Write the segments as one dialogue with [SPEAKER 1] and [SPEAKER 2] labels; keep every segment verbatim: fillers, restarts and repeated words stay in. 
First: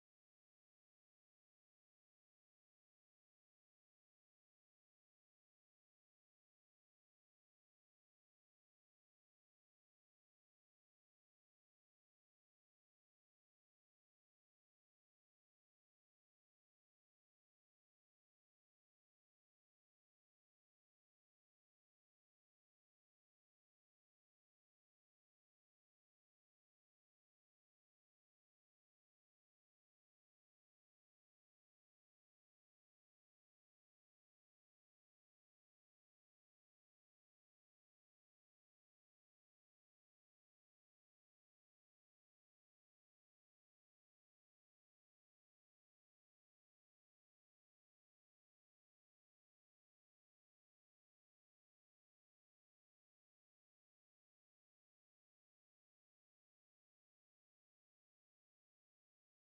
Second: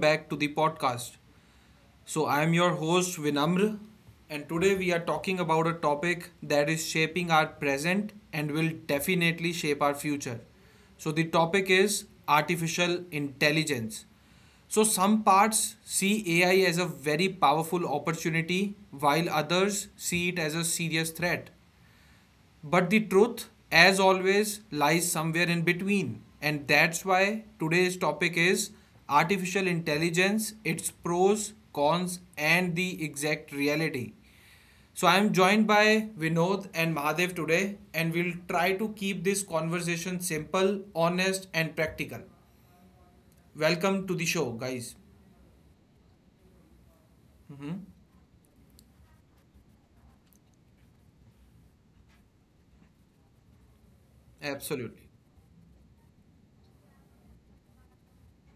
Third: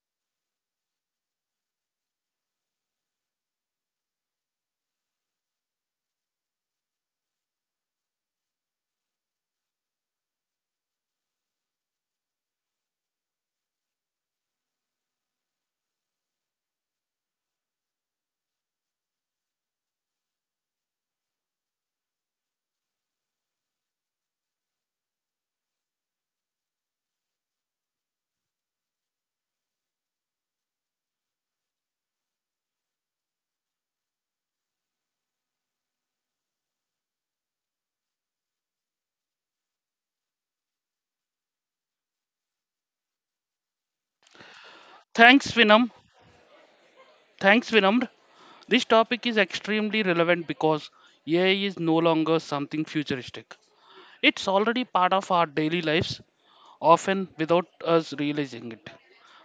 [SPEAKER 1] back to the podcast. So, I am your host Vinamr, and today we are talking about a topic that is shaping our present and will definitely shape our future. So, the topic is artificial intelligence. So, some parts see A I as a very powerful opportunity, while others see it as a serious threat. But the truth, as always, lies somewhere in between. And that's why today's topic is artificial intelligence, its pros, cons, and the exact reality. So I'm joined by Vinod and Mahadev today, and we'll try to keep this conversation simple, honest, and practical. Welcome to the
[SPEAKER 2] Thanks,
[SPEAKER 1] show,
[SPEAKER 2] Vinam.
[SPEAKER 1] guys.
[SPEAKER 2] Thanks, Vinam. This topic is extremely relevant because A I is no longer something futuristic. It's already part of our daily
[SPEAKER 1] Absolutely.
[SPEAKER 2] lives, often without us realizing it.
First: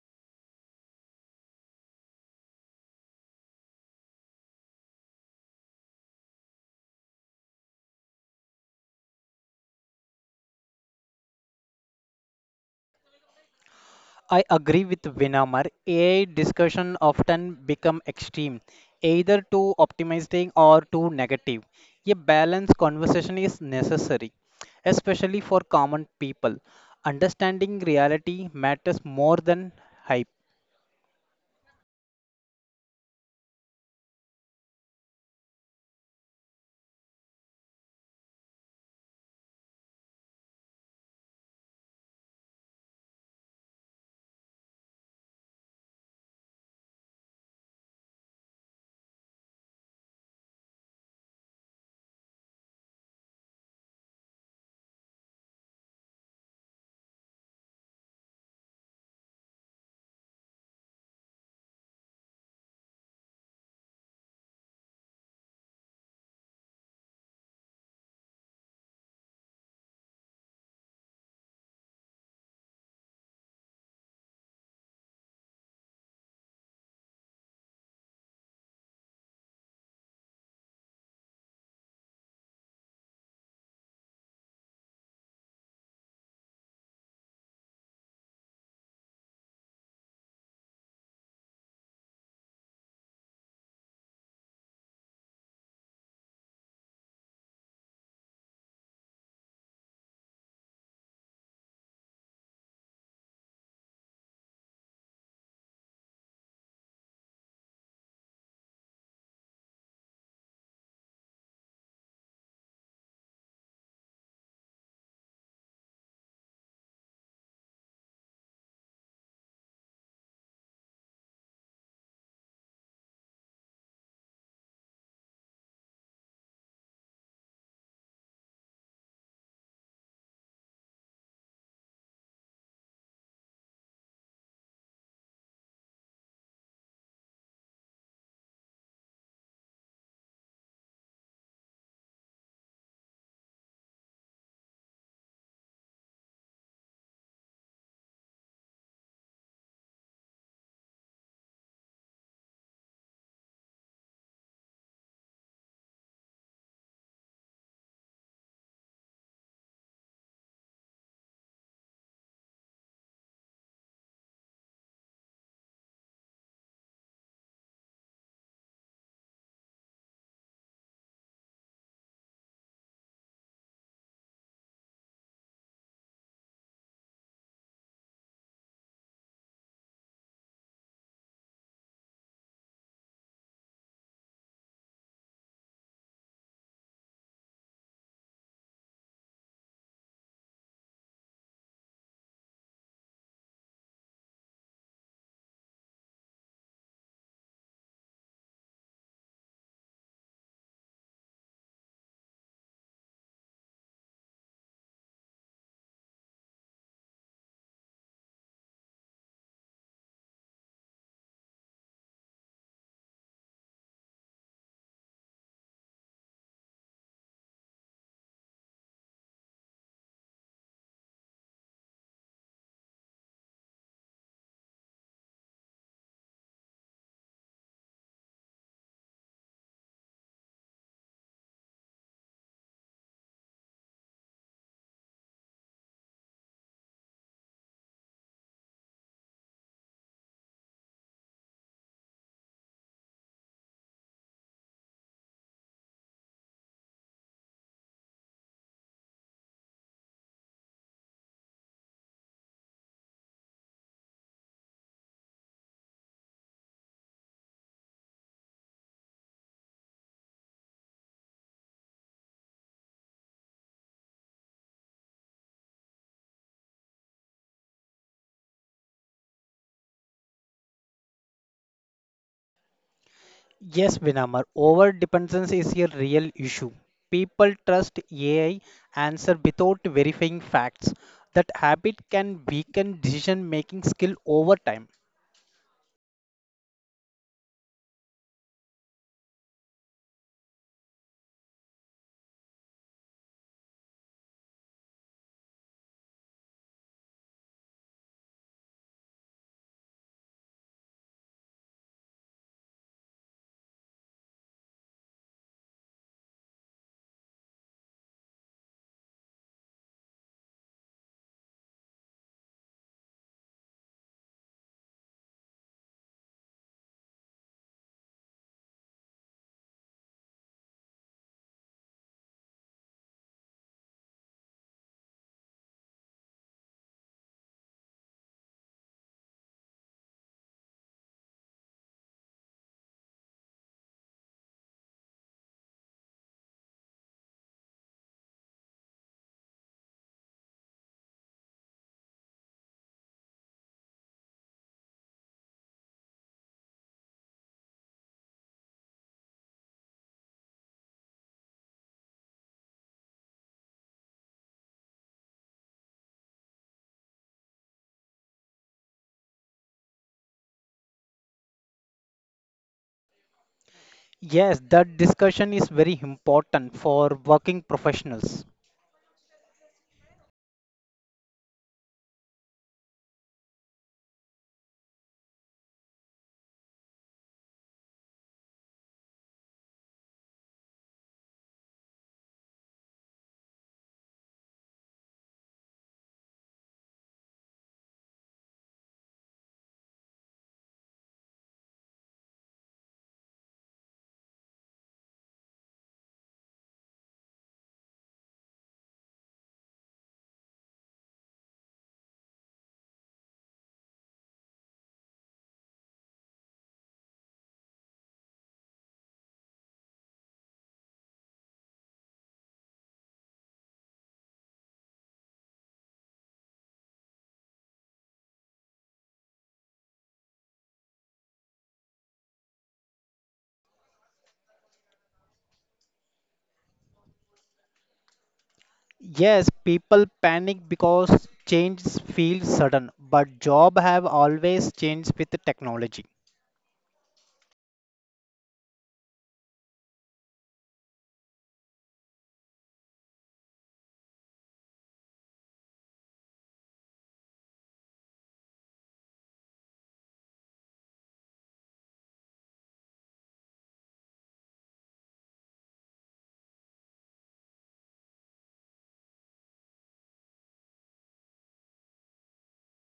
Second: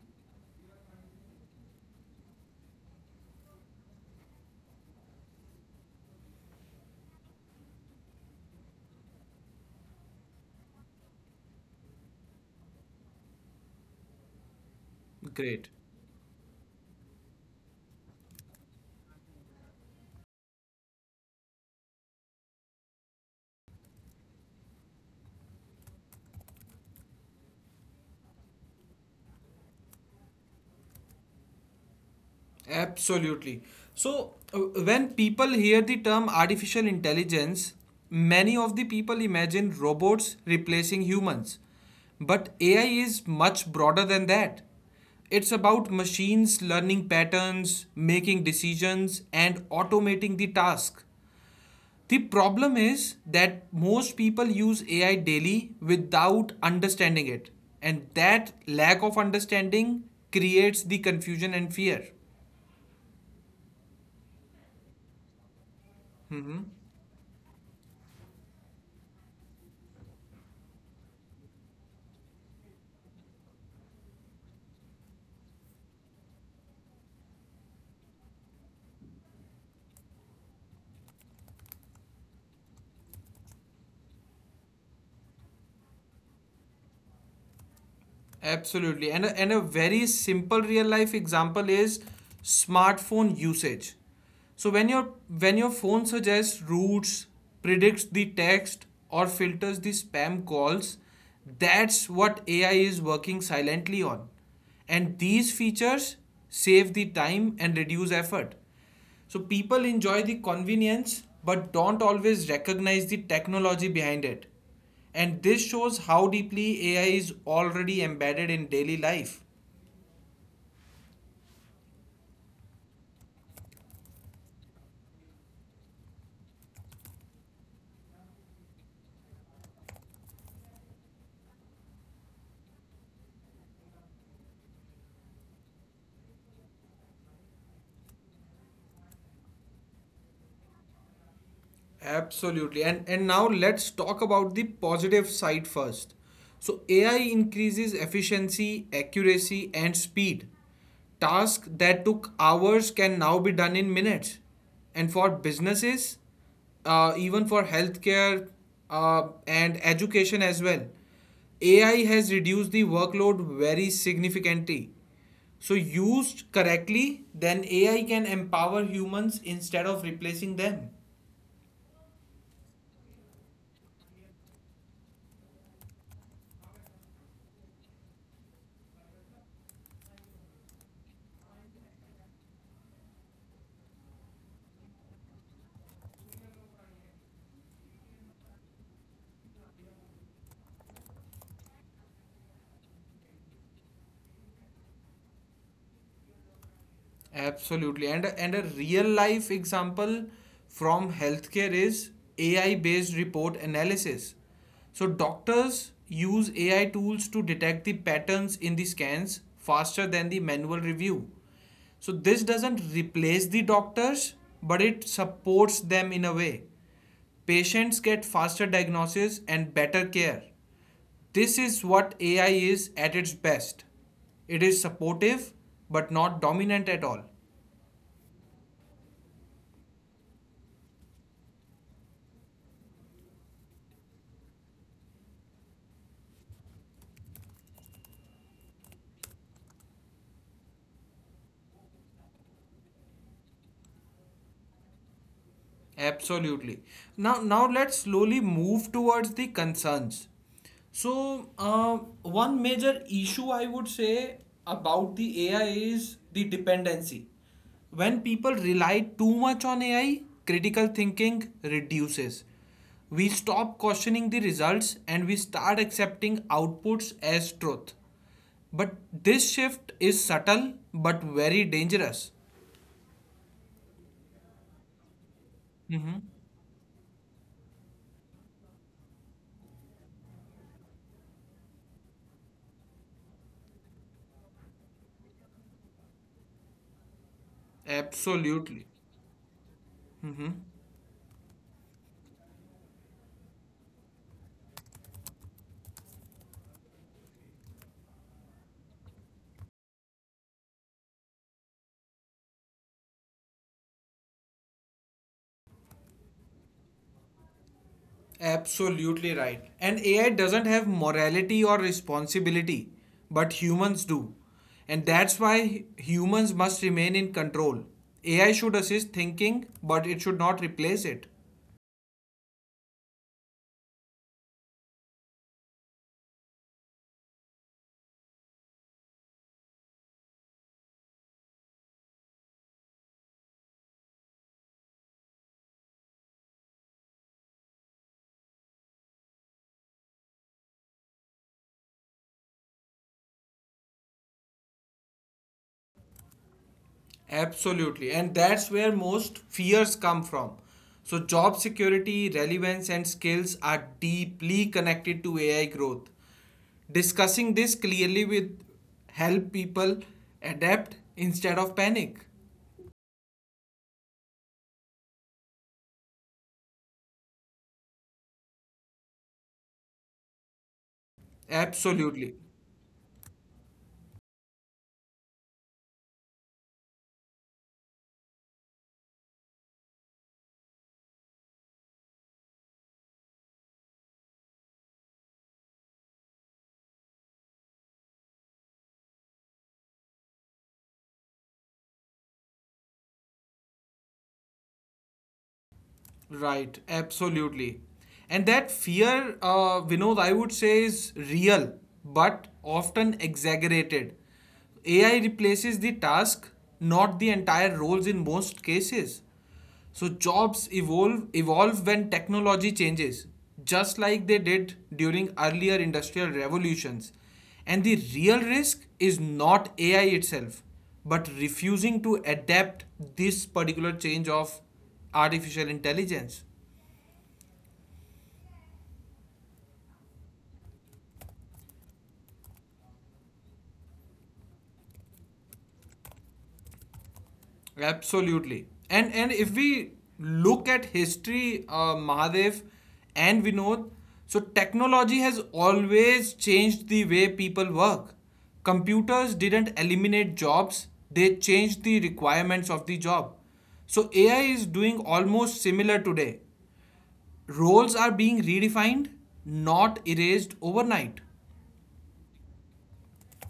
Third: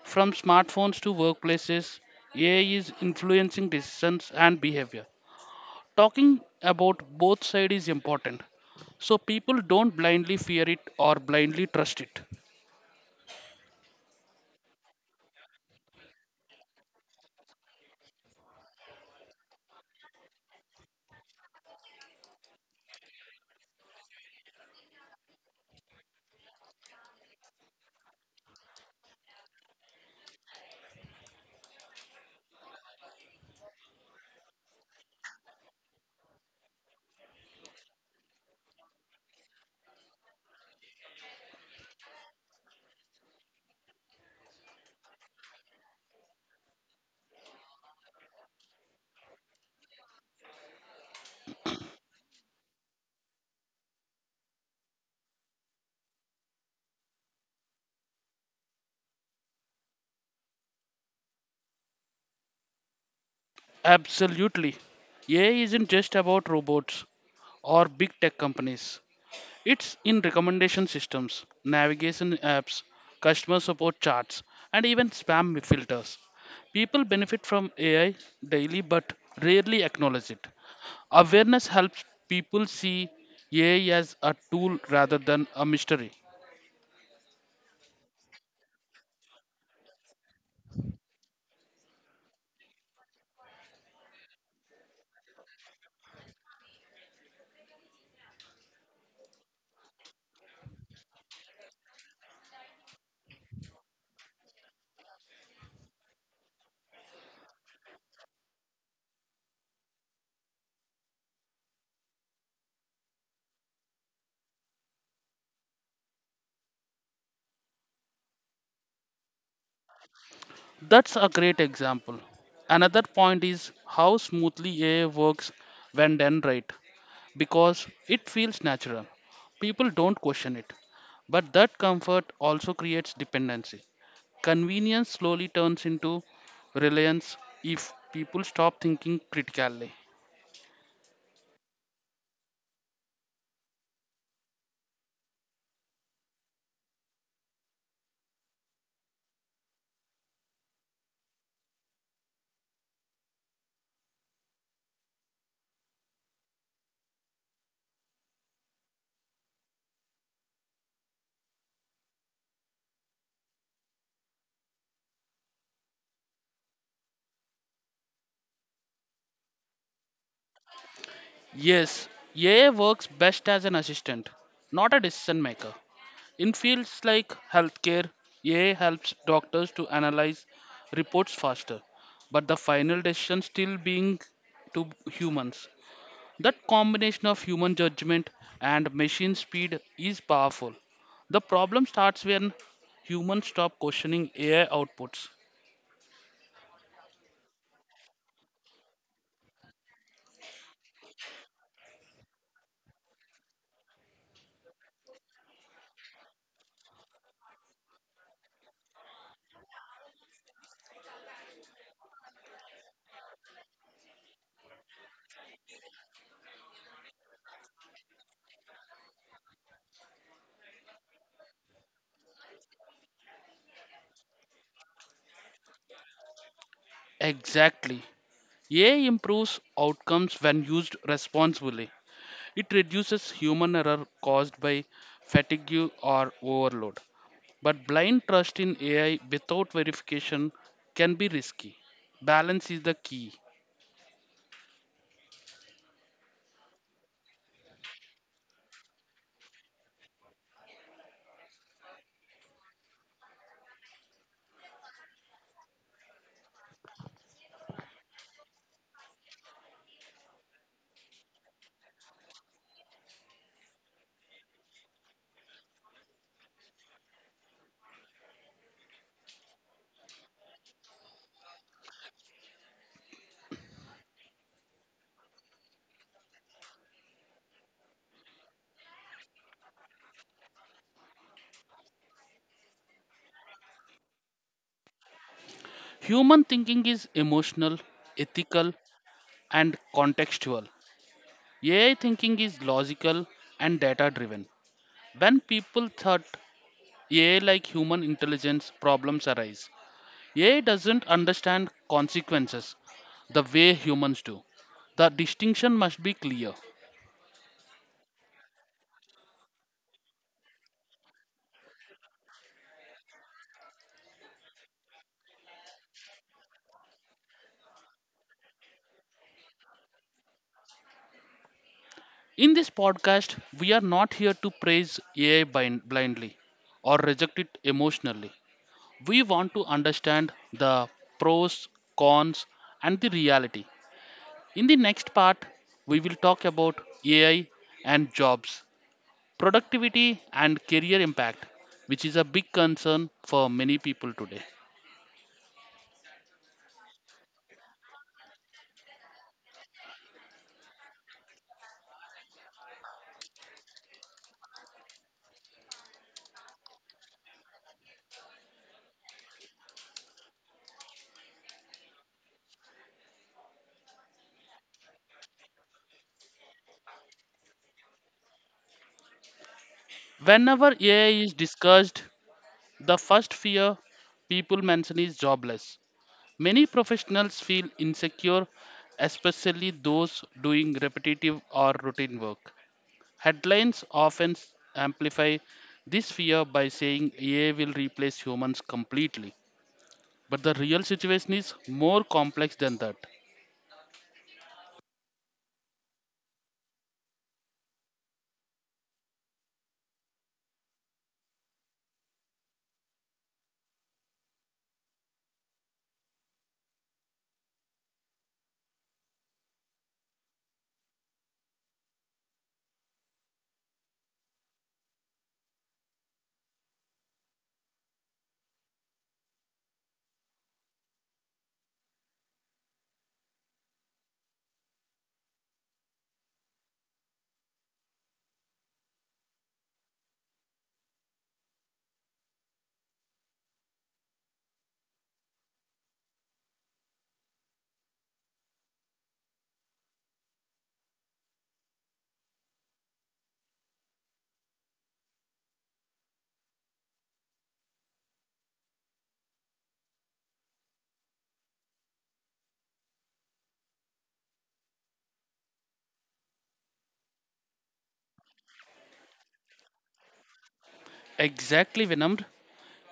[SPEAKER 2] From smartphones to workplaces, A I is influencing decisions and behavior. Talking about both sides is important so people don't blindly fear it or blindly trust it.
[SPEAKER 3] I agree with
[SPEAKER 1] Great.
[SPEAKER 3] Vinamar. A I discussion often become extreme, either too optimistic or too negative. A balanced conversation is necessary, especially for common people. Understanding reality matters more than hype.
[SPEAKER 1] Absolutely. So, uh, when people hear the term artificial intelligence, many of the people imagine robots replacing humans. But A I is much broader than that. It's about machines learning patterns, making decisions, and automating the task. The problem is that most people use A I daily without understanding it. And that lack of understanding creates the confusion and fear.
[SPEAKER 2] Absolutely. A I isn't just about robots or big tech companies. It's in recommendation systems, navigation apps, customer support charts, and even spam filters. People benefit from A I daily but rarely acknowledge it. Awareness helps people see A I as a tool rather than a mystery.
[SPEAKER 1] Absolutely. And a, and a very simple real life example is smartphone usage. So when your when your phone suggests routes, predicts the text or filters the spam calls, that's what A I is working silently on. And these features save the time and reduce effort. So people enjoy the convenience but don't always recognize the technology behind it. And this shows how deeply A I is already embedded in daily life.
[SPEAKER 2] That's a great example. Another point is how smoothly A I works when done right, because it feels natural. People don't question it. But that comfort also creates dependency. Convenience slowly turns into reliance if people stop thinking critically.
[SPEAKER 1] Absolutely. And and now let's talk about the positive side first. So A I increases efficiency, accuracy, and speed. Tasks that took hours can now be done in minutes. And for businesses, uh, even for healthcare uh, and education as well, A I has reduced the workload very significantly. So used correctly, then A I can empower humans instead of replacing them.
[SPEAKER 2] Yes, A I works best as an assistant, not a decision maker. In fields like healthcare, A I helps doctors to analyze reports faster, but the final decision still being to humans. That combination of human judgment and machine speed is powerful. The problem starts when humans stop questioning A I outputs.
[SPEAKER 1] Absolutely. And a, and a real life example from healthcare is A I based report analysis. So doctors use A I tools to detect the patterns in the scans faster than the manual review. So this doesn't replace the doctors, but it supports them in a way. Patients get faster diagnosis and better care. This is what A I is at its best. It is supportive, but not dominant at all.
[SPEAKER 2] Exactly. A I improves outcomes when used responsibly. It reduces human error caused by fatigue or overload. But blind trust in A I without verification can be risky. Balance is the key.
[SPEAKER 1] Absolutely. Now, now let's slowly move towards the concerns. So, uh, one major issue I would say about the A I is the dependency. When people rely too much on A I, critical thinking reduces. We stop questioning the results and we start accepting outputs as truth. But this shift is subtle but very dangerous.
[SPEAKER 3] Yes, Vinamar, over dependence
[SPEAKER 1] Mhm.
[SPEAKER 3] is a real issue. People trust A I answer without verifying facts. That habit can weaken decision making skill over time.
[SPEAKER 2] Human thinking is emotional,
[SPEAKER 1] Absolutely.
[SPEAKER 2] ethical, and
[SPEAKER 1] Mm-hmm.
[SPEAKER 2] contextual. A I thinking is logical and data driven. When people thought A I like human intelligence, problems arise. A I doesn't understand consequences the way humans do. The distinction must be clear.
[SPEAKER 1] Absolutely right. And A I doesn't have morality or responsibility, but humans do. And that's why humans must remain in control. A I should assist thinking, but it should not replace it.
[SPEAKER 2] In this podcast, we are not here to praise A I bin- blindly or reject it emotionally. We want to understand the pros, cons, and the reality. In the next part, we will talk about A I and jobs, productivity, and career impact, which is a big concern for many people today.
[SPEAKER 1] Absolutely. And that's where most fears come from. So, job security, relevance, and skills are deeply connected to A I growth. Discussing this clearly with help people adapt instead of panic.
[SPEAKER 3] Yes, that discussion is very important for working professionals.
[SPEAKER 2] Whenever A I is
[SPEAKER 1] Absolutely.
[SPEAKER 2] discussed, the first fear people mention is jobless. Many professionals feel insecure, especially those doing repetitive or routine work. Headlines often s- amplify this fear by saying A I will replace humans completely. But the real situation is more complex than that.
[SPEAKER 1] Right, absolutely. And that fear, uh, Vinod, I would say is real, but often exaggerated. A I replaces the task, not the entire roles in most cases. So jobs evolve evolve when technology changes, just like they did during earlier industrial revolutions. And the real risk is not A I itself, but refusing to adapt this particular change of artificial intelligence.
[SPEAKER 3] Yes, people panic because changes feel sudden, but job have always changed with the technology.
[SPEAKER 1] Absolutely. And and if we look at history, uh, Mahadev and Vinod, so technology has always changed the way people work. Computers didn't eliminate jobs, they changed the requirements of the job. So AI is doing almost similar today. Roles are being redefined, not erased overnight.
[SPEAKER 2] Exactly, Vinamr.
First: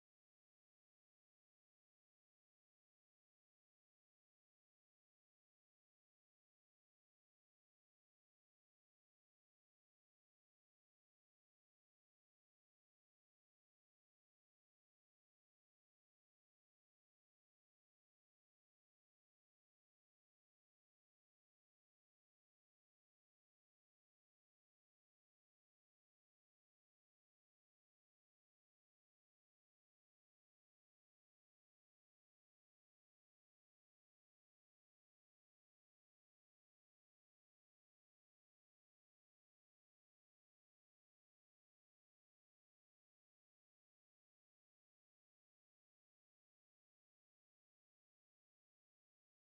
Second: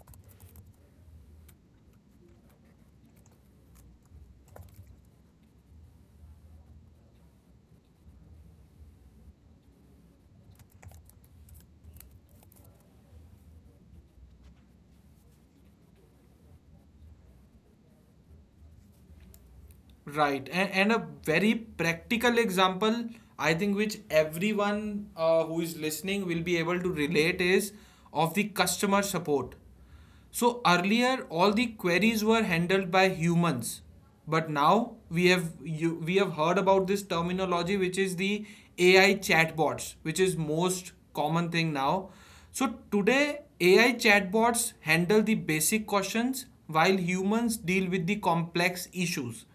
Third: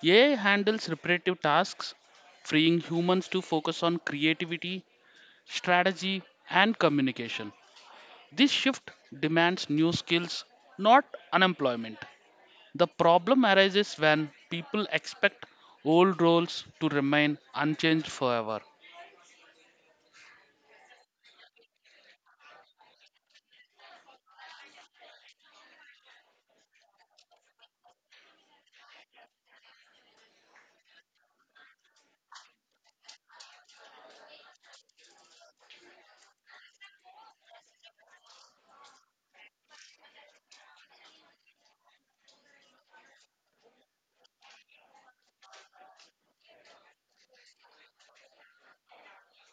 [SPEAKER 2] A I handles repetitive tasks, freeing humans to focus on creativity, strategy, and communication. This shift demands new skills, not unemployment. The problem arises when people expect old roles to remain unchanged forever.
[SPEAKER 1] Right. And, and a very practical example, I think, which everyone uh, who is listening will be able to relate is of the customer support. So earlier, all the queries were handled by humans, but now we have you, we have heard about this terminology, which is the A I chatbots, which is most common thing now. So today, A I chatbots handle the basic questions while humans deal with the complex issues,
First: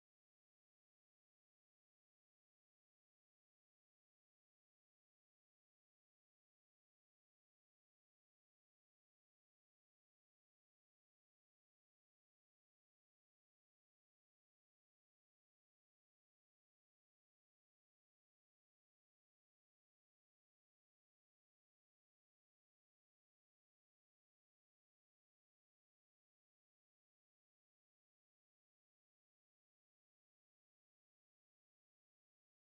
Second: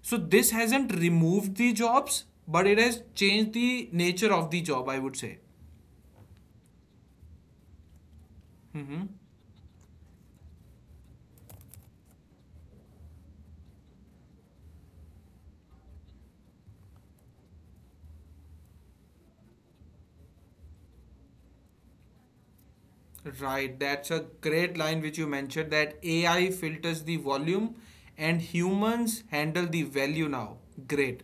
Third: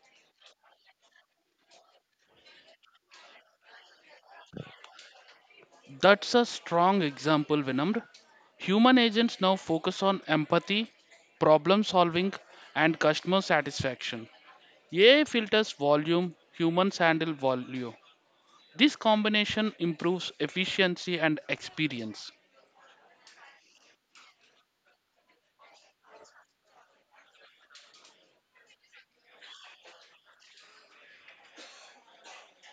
[SPEAKER 1] so this hasn't removed the jobs, but it has changed the nature of the job, I would say.
[SPEAKER 2] That's a strong example, Vinamr. Human
[SPEAKER 1] Hmm.
[SPEAKER 2] agents now focus on empathy, problem solving, and customer satisfaction. A I filters volume, humans handle value. This combination improves efficiency and experience.
[SPEAKER 1] Right, that's a great line which you mentioned that A I filters the volume and humans handle the value now. Great.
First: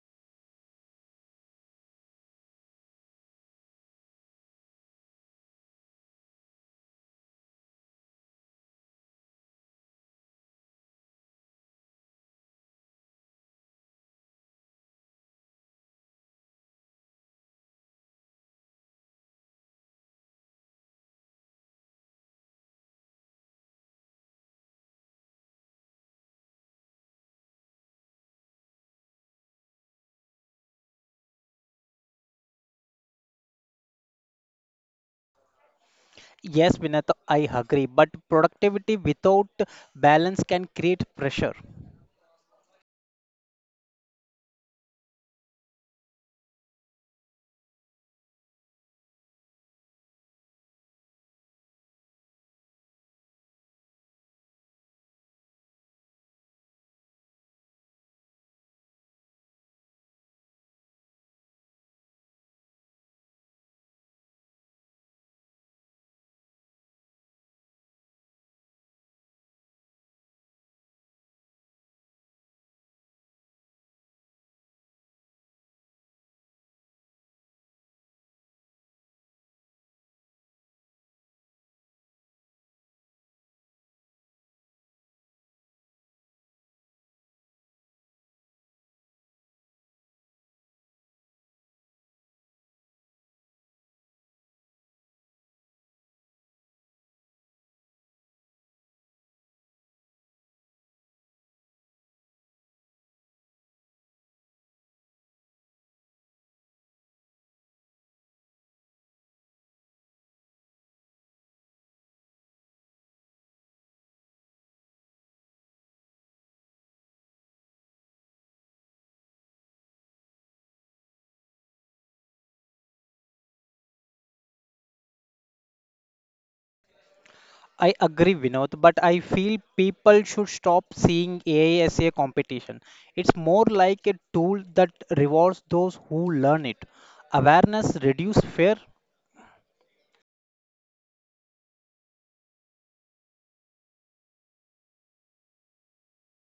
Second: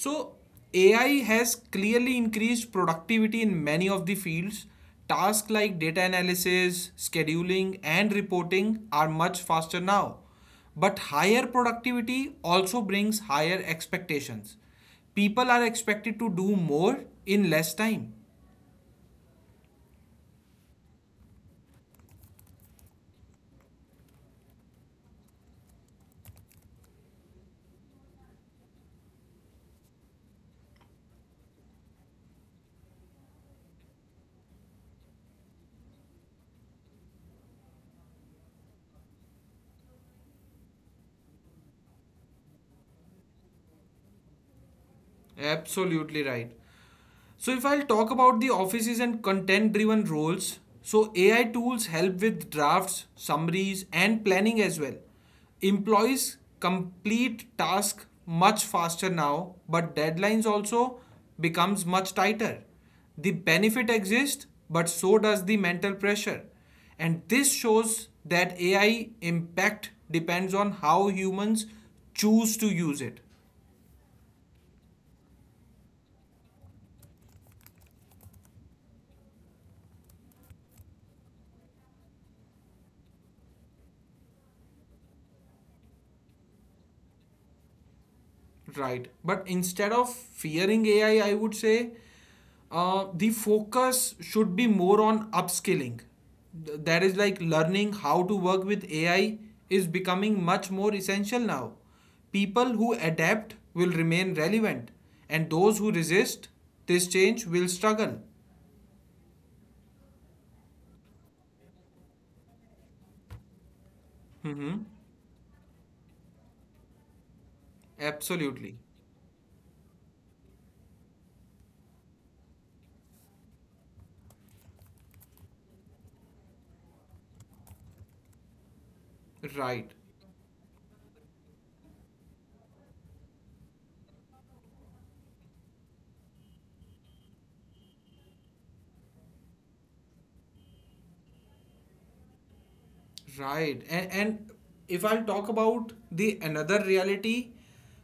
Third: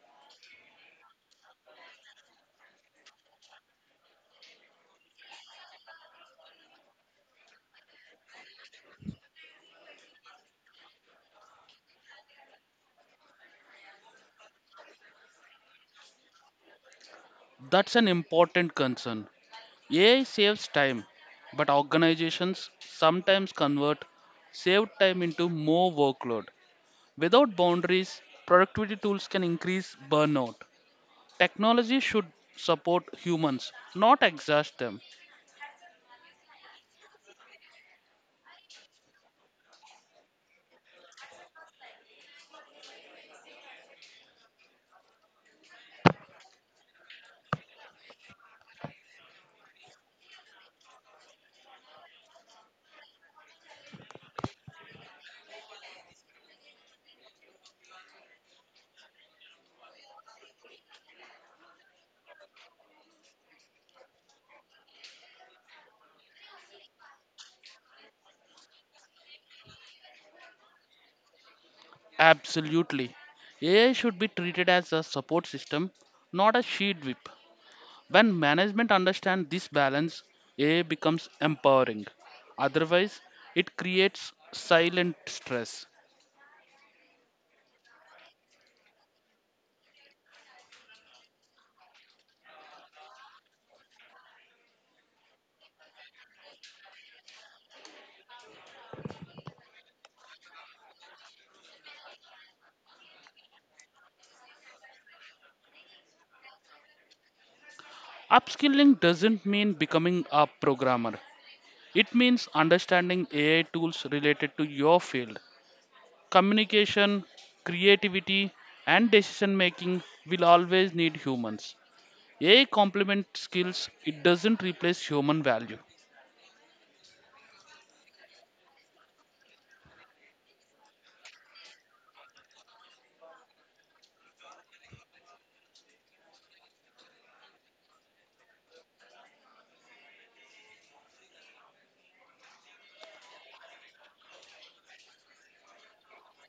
[SPEAKER 1] So, A I has clearly increased productivity in many of the fields. Tasks like data analysis, scheduling, and reporting are much faster now. But higher productivity also brings higher expectations. People are expected to do more in less time.
[SPEAKER 2] That's an important concern. A I saves time, but organizations sometimes convert saved time into more workload. Without boundaries, productivity tools can increase burnout. Technology should support humans, not exhaust them.
[SPEAKER 3] Yes, Vinata, I agree, but productivity without balance can create pressure.
[SPEAKER 1] Absolutely right. So, if I'll talk about the offices and content driven roles, so A I tools help with drafts, summaries, and planning as well. Employees complete tasks much faster now, but deadlines also becomes much tighter. The benefit exists, but so does the mental pressure. And this shows that A I impact depends on how humans choose to use it.
[SPEAKER 2] Absolutely. A I should be treated as a support system, not a sheet whip. When management understands this balance, A I becomes empowering. Otherwise, it creates silent stress.
[SPEAKER 1] Right. But instead of fearing A I, I I would say uh, the focus should be more on upskilling. Th- That is like learning how to work with A I is becoming much more essential now. People who adapt will remain relevant, and those who resist this change will struggle.
[SPEAKER 2] Upskilling doesn't mean becoming a programmer. It means
[SPEAKER 1] Mm-hmm.
[SPEAKER 2] understanding A I tools related to your field. Communication,
[SPEAKER 1] Absolutely.
[SPEAKER 2] creativity, and decision making will always need humans. A I complements skills, it doesn't replace human value.
[SPEAKER 3] I agree,
[SPEAKER 1] Right.
[SPEAKER 3] Vinod, but I feel people should stop seeing A I as a competition. It's more like a tool that rewards those who learn it. Awareness reduces fear.
[SPEAKER 1] Right. And, and if I'll talk about the another reality,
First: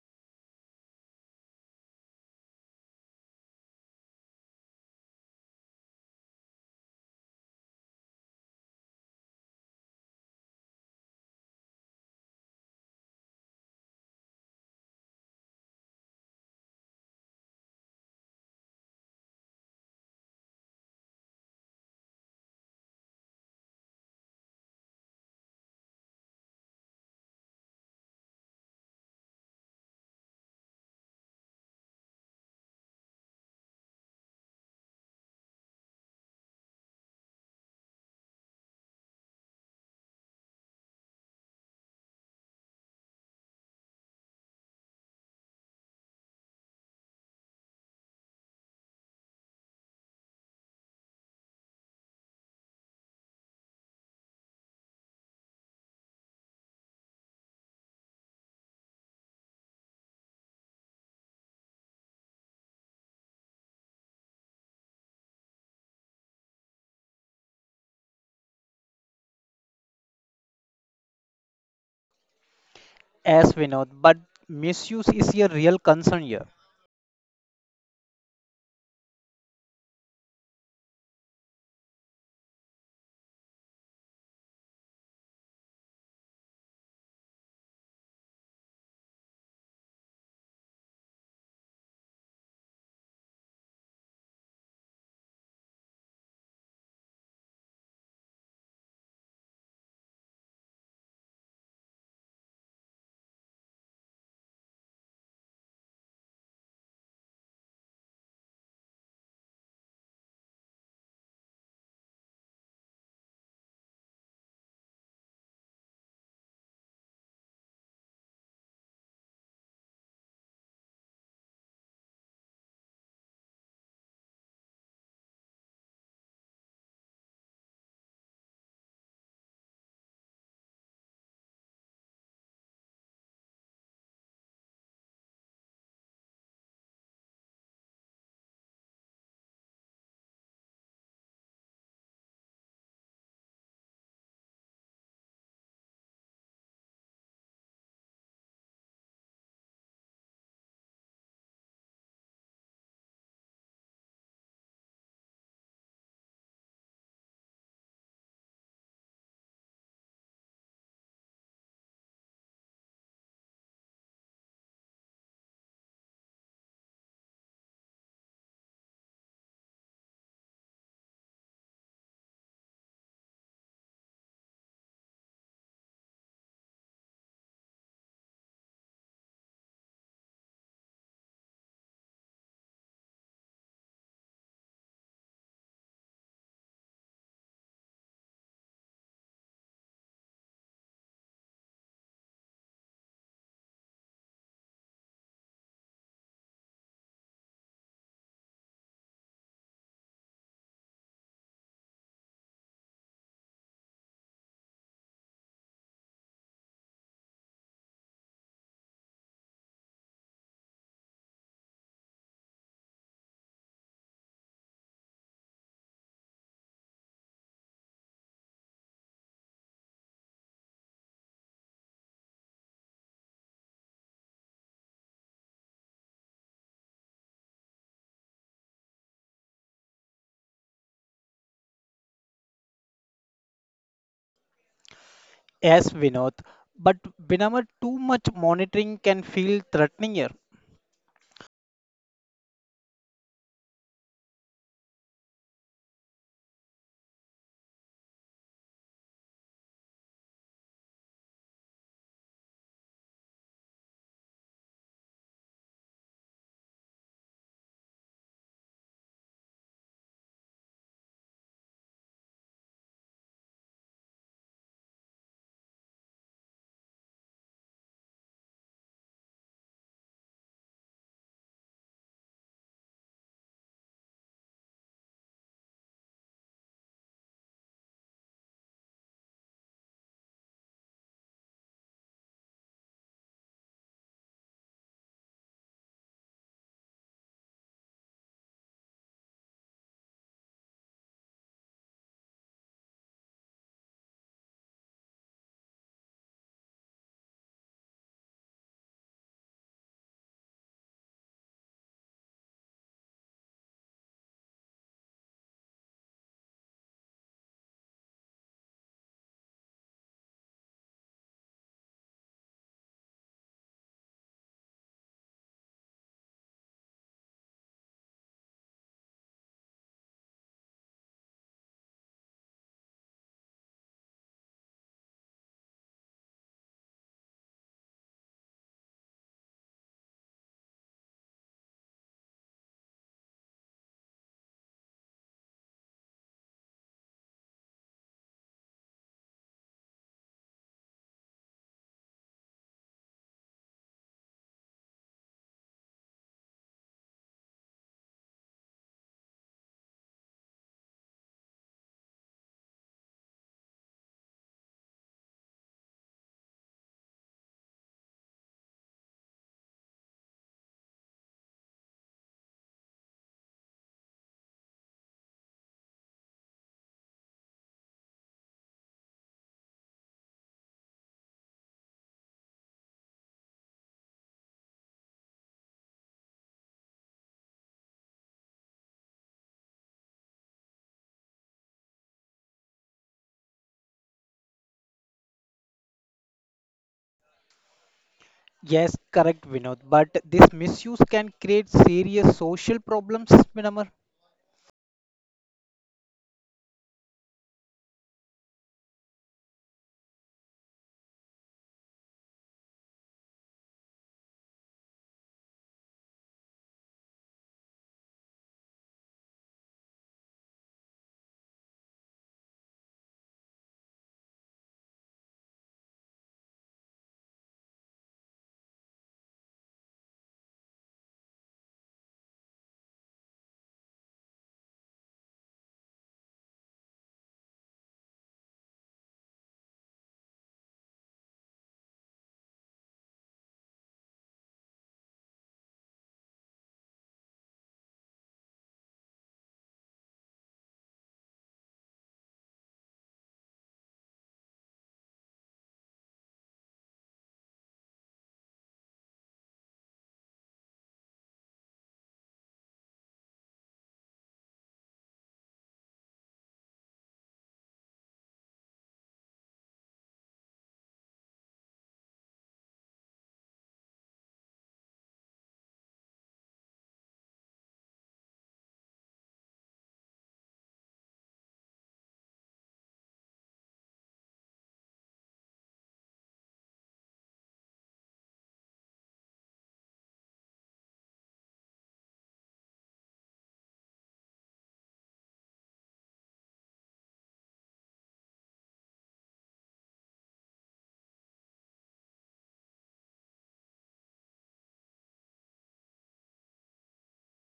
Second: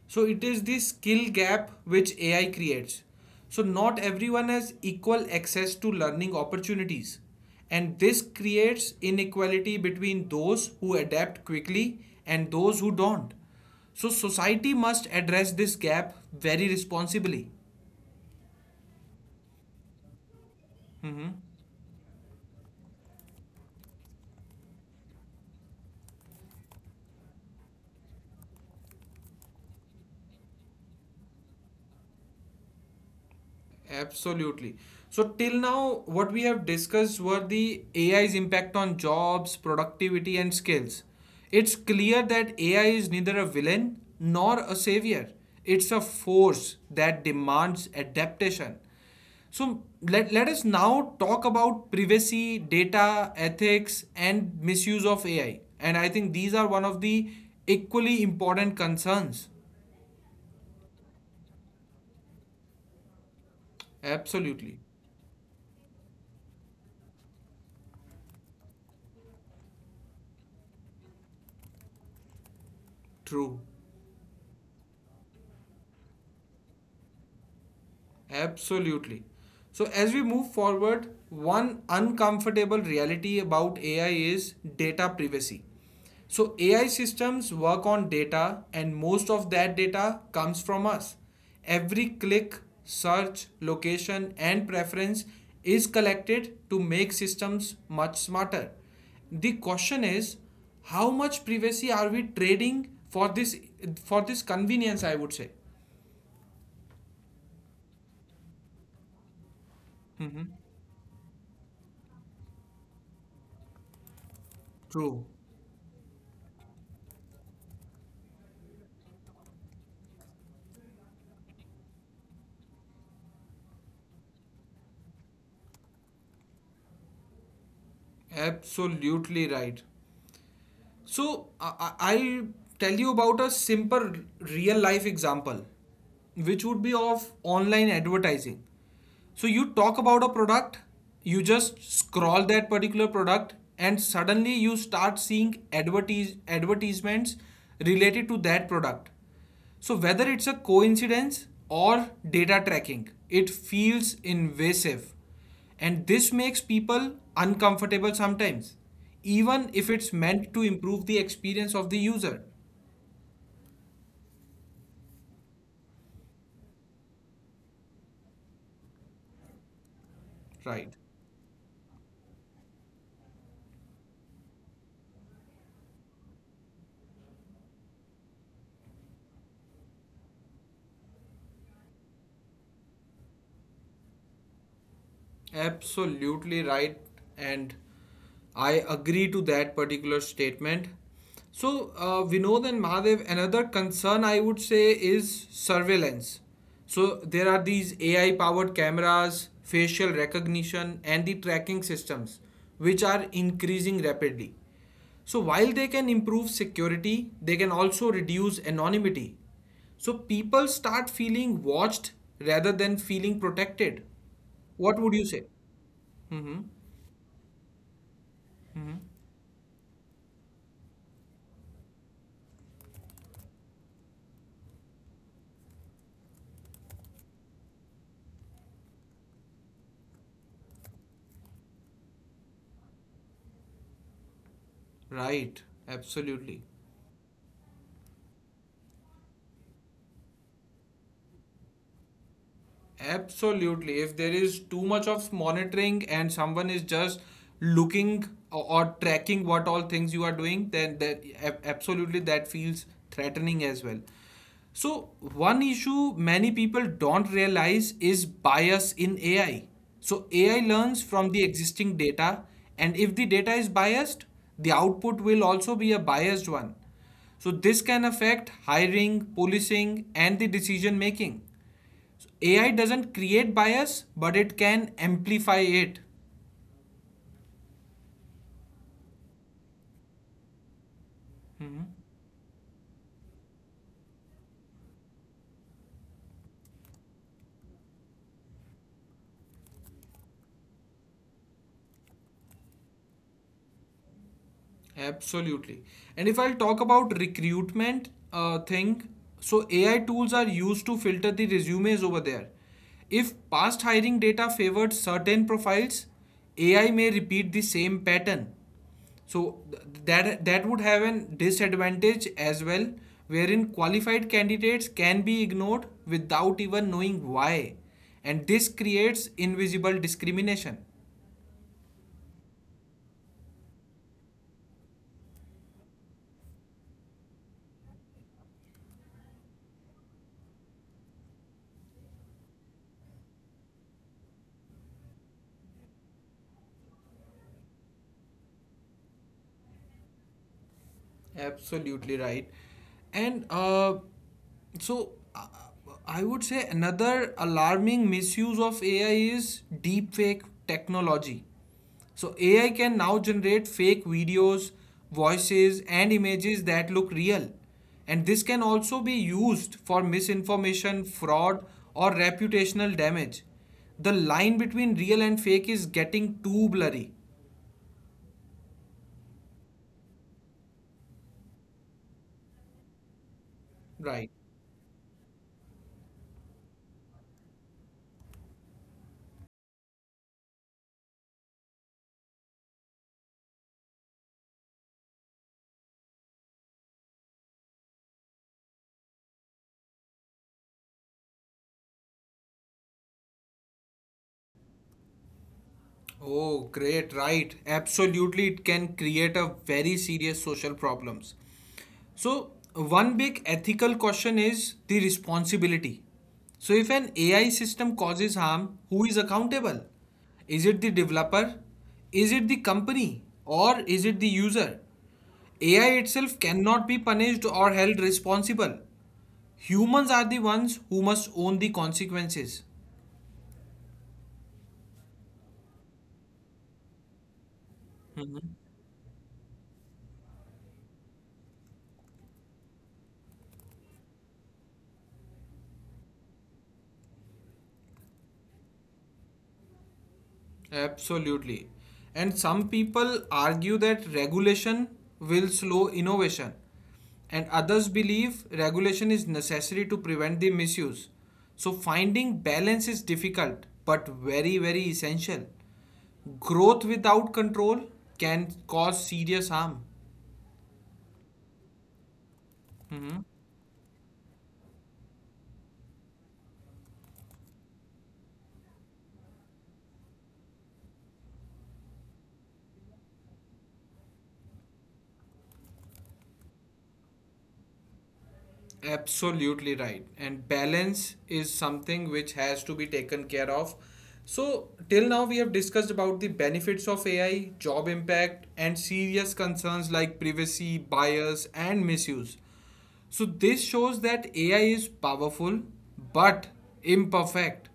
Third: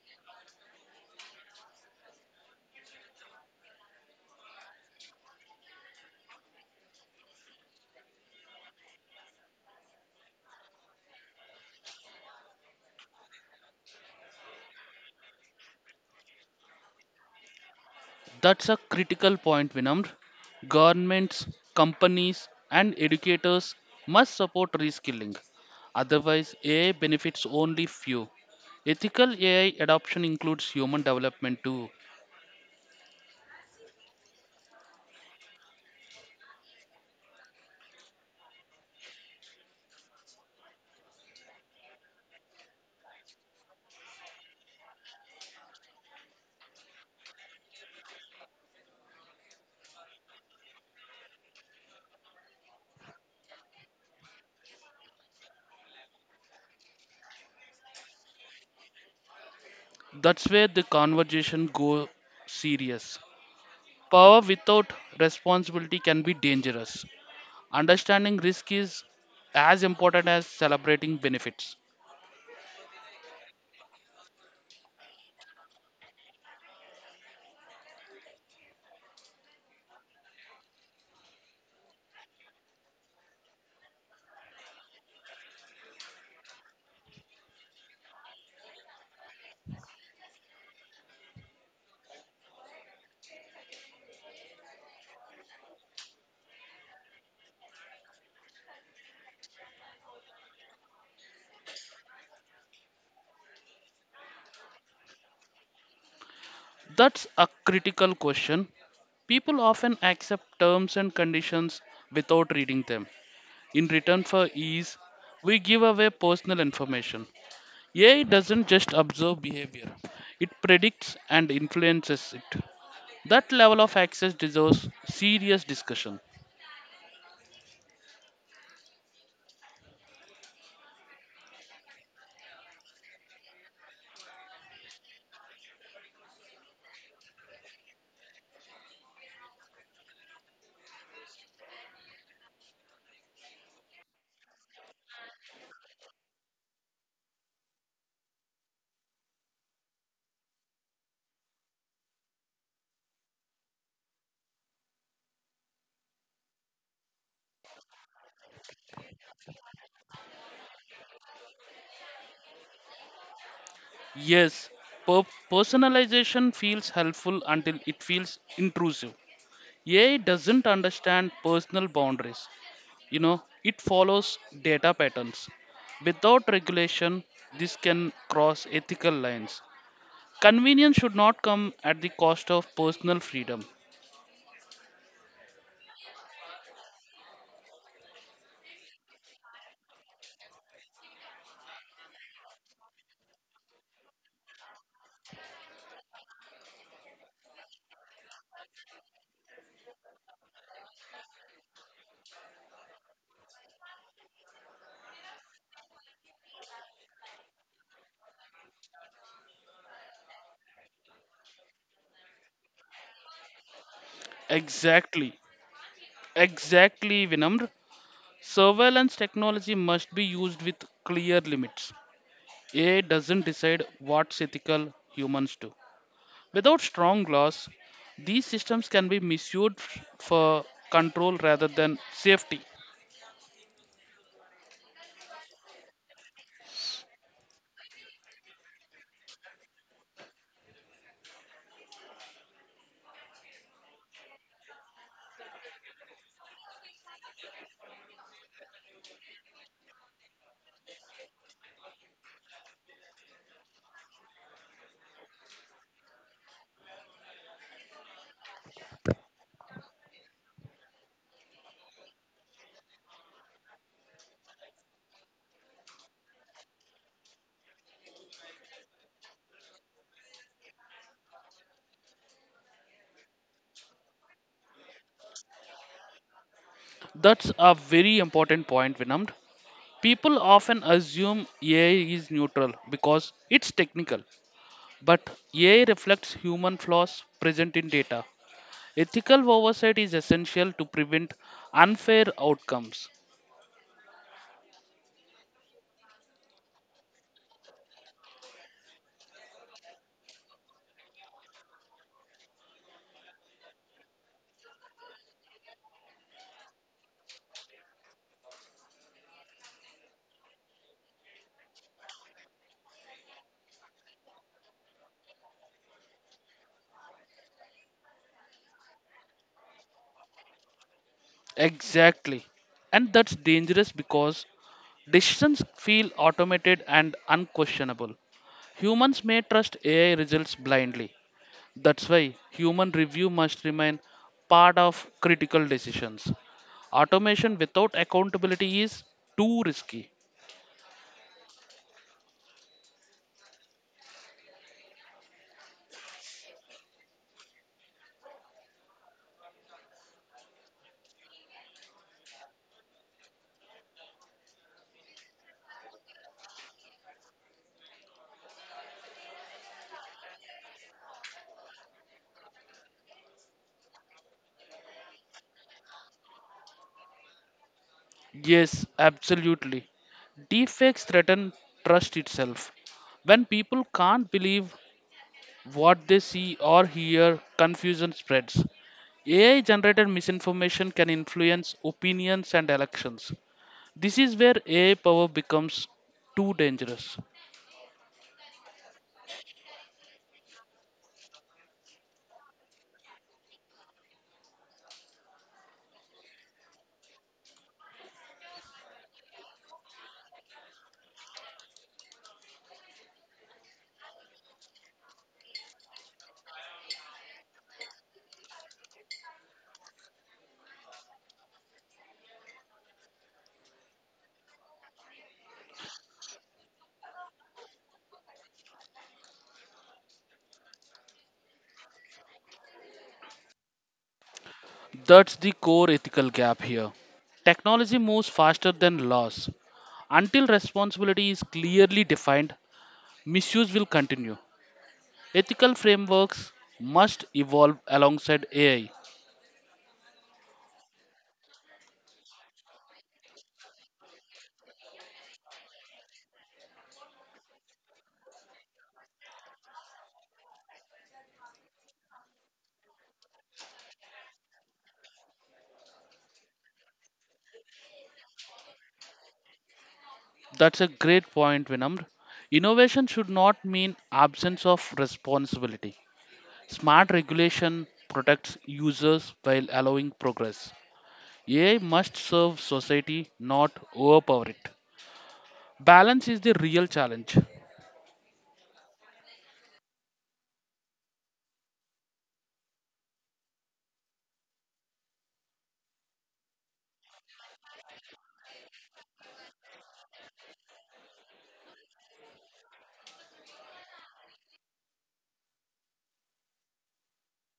[SPEAKER 1] so it is the skill gap which A I creates. So not everyone has equal access to learning opportunities. And this creates inequality between those who adapt quickly and those who don't. So society must address this gap very responsibly.
[SPEAKER 2] That's a critical point, Vinamr.
[SPEAKER 1] Hmm.
[SPEAKER 2] Governments, companies, and educators must support reskilling. Otherwise, A I benefits only few. Ethical A I adoption includes human development too.
[SPEAKER 1] Absolutely. So, till now, what we have discussed were the A I's impact on jobs, productivity, and skills. It's clear that A I is neither a villain nor a savior, it's a force that demands adaptation. So, let, let us now talk about privacy, data, ethics, and misuse of A I. And I think these are one of the equally important concerns.
[SPEAKER 2] That's where the conversation goes serious. Power
[SPEAKER 1] Absolutely.
[SPEAKER 2] without responsibility can be dangerous. Understanding risk is as important as celebrating benefits.
[SPEAKER 1] True.
[SPEAKER 3] As Vinod, but misuse is a real concern here.
[SPEAKER 1] Absolutely. So, as we move forward, one uncomfortable reality about A I is data privacy. So, A I systems work on data, and most of that data comes from us. Every click, search, location, and preference is collected to make systems much smarter. The question is how much privacy are we trading for this for this convenience, I would say.
[SPEAKER 2] That's a critical question. People often
[SPEAKER 1] Hmm.
[SPEAKER 2] accept terms and conditions without reading them. In return for ease,
[SPEAKER 1] True.
[SPEAKER 2] we give away personal information. A I doesn't just observe behavior, it predicts and influences it. That level of access deserves serious discussion.
[SPEAKER 1] Absolutely right. So I, I- I'll tell you about a simple real life example, which would be of online advertising. So you talk about a product, you just scroll that particular product, and suddenly you start seeing advertise advertisements related to that product. So, whether it's a coincidence or data tracking, it feels invasive. And this makes people uncomfortable sometimes, even if it's meant to improve the experience of the user.
[SPEAKER 2] Yes, per- personalization feels helpful until it feels intrusive. A I doesn't
[SPEAKER 1] Right.
[SPEAKER 2] understand personal boundaries. you know it follows data patterns without regulation. This can cross ethical lines. Convenience should not come at the cost of personal freedom.
[SPEAKER 1] Absolutely right, and I agree to that particular statement. So, uh, Vinod and Mahadev, another concern I would say is surveillance. So, there are these A I powered cameras, facial recognition, and the tracking systems, which are increasing rapidly. So, while they can improve security, they can also reduce anonymity. So, people start feeling watched rather than feeling protected. What would you say?
[SPEAKER 2] Exactly.
[SPEAKER 1] Mm-hmm.
[SPEAKER 2] Exactly, Vinamr. Surveillance technology must be used with clear limits. AI doesn't decide what's ethical, humans do. Without strong laws, these systems can be misused f- for control rather than safety.
[SPEAKER 1] Right.
[SPEAKER 3] As Vinod,
[SPEAKER 1] Absolutely.
[SPEAKER 3] but whenever too much monitoring can feel threatening here.
[SPEAKER 1] Absolutely. If there is too much of monitoring and someone is just looking or, or tracking what all things you are doing, then that ab- absolutely that feels threatening as well. So one issue many people don't realize is bias in A I. So A I learns from the existing data, and if the data is biased, the output will also be a biased one. So this can affect hiring, policing, and the decision making. So A I doesn't create bias, but it can amplify it.
[SPEAKER 2] That's a very important point, Vinamr. People often assume A I is neutral because it's technical, but A I reflects human flaws present in data. Ethical oversight is essential to prevent unfair outcomes.
[SPEAKER 1] Absolutely. And if I'll talk about recruitment uh, thing, so A I tools are used to filter the resumes over there. If past hiring data favored certain profiles, A I may repeat the same pattern. So th- that that would have an disadvantage as well, wherein qualified candidates can be ignored without even knowing why, and this creates invisible discrimination.
[SPEAKER 2] Exactly. And that's dangerous because decisions feel automated and unquestionable. Humans may trust A I results blindly. That's why human review must remain part of critical decisions. Automation without accountability is too risky.
[SPEAKER 1] Absolutely right. And uh, so uh, I would say another alarming misuse of A I is deepfake technology. So A I can now generate fake videos, voices, and images that look real. And this can also be used for misinformation, fraud, or reputational damage. The line between real and fake is getting too blurry.
[SPEAKER 2] Yes, absolutely. Deepfakes threaten trust itself. When people
[SPEAKER 1] Right.
[SPEAKER 2] can't believe what they see or hear, confusion spreads. A I generated misinformation can influence opinions and elections. This is where A I power becomes too dangerous.
[SPEAKER 3] Yes, correct, Vinod. But this misuse can create serious social problems, Vinamar.
[SPEAKER 1] Oh, great, right. Absolutely, it can create a very serious social problems. So, one big ethical question is the responsibility. So, if an A I system causes harm, who is accountable? Is it the developer? Is it the company? Or is it the user? A I itself cannot be punished or held responsible. Humans are the ones who must own the consequences.
[SPEAKER 2] That's the core ethical gap here. Technology moves faster than laws. Until responsibility is clearly defined, misuse will continue. Ethical frameworks must evolve alongside A I.
[SPEAKER 1] Absolutely. And some people argue that regulation will slow innovation, and others believe regulation is necessary to prevent the misuse. So, finding balance is difficult but very, very essential. Growth without control can cause serious harm.
[SPEAKER 2] That's a great point, Vinamr. Innovation should not mean absence of responsibility. Smart regulation protects users while allowing progress. A I must serve society, not overpower it. Balance is the real challenge.
[SPEAKER 1] Absolutely right. And balance is something which has to be taken care of. So, till now, we have discussed about the benefits of A I, job impact, and serious concerns like privacy, bias, and misuse. So, this shows that A I is powerful but imperfect.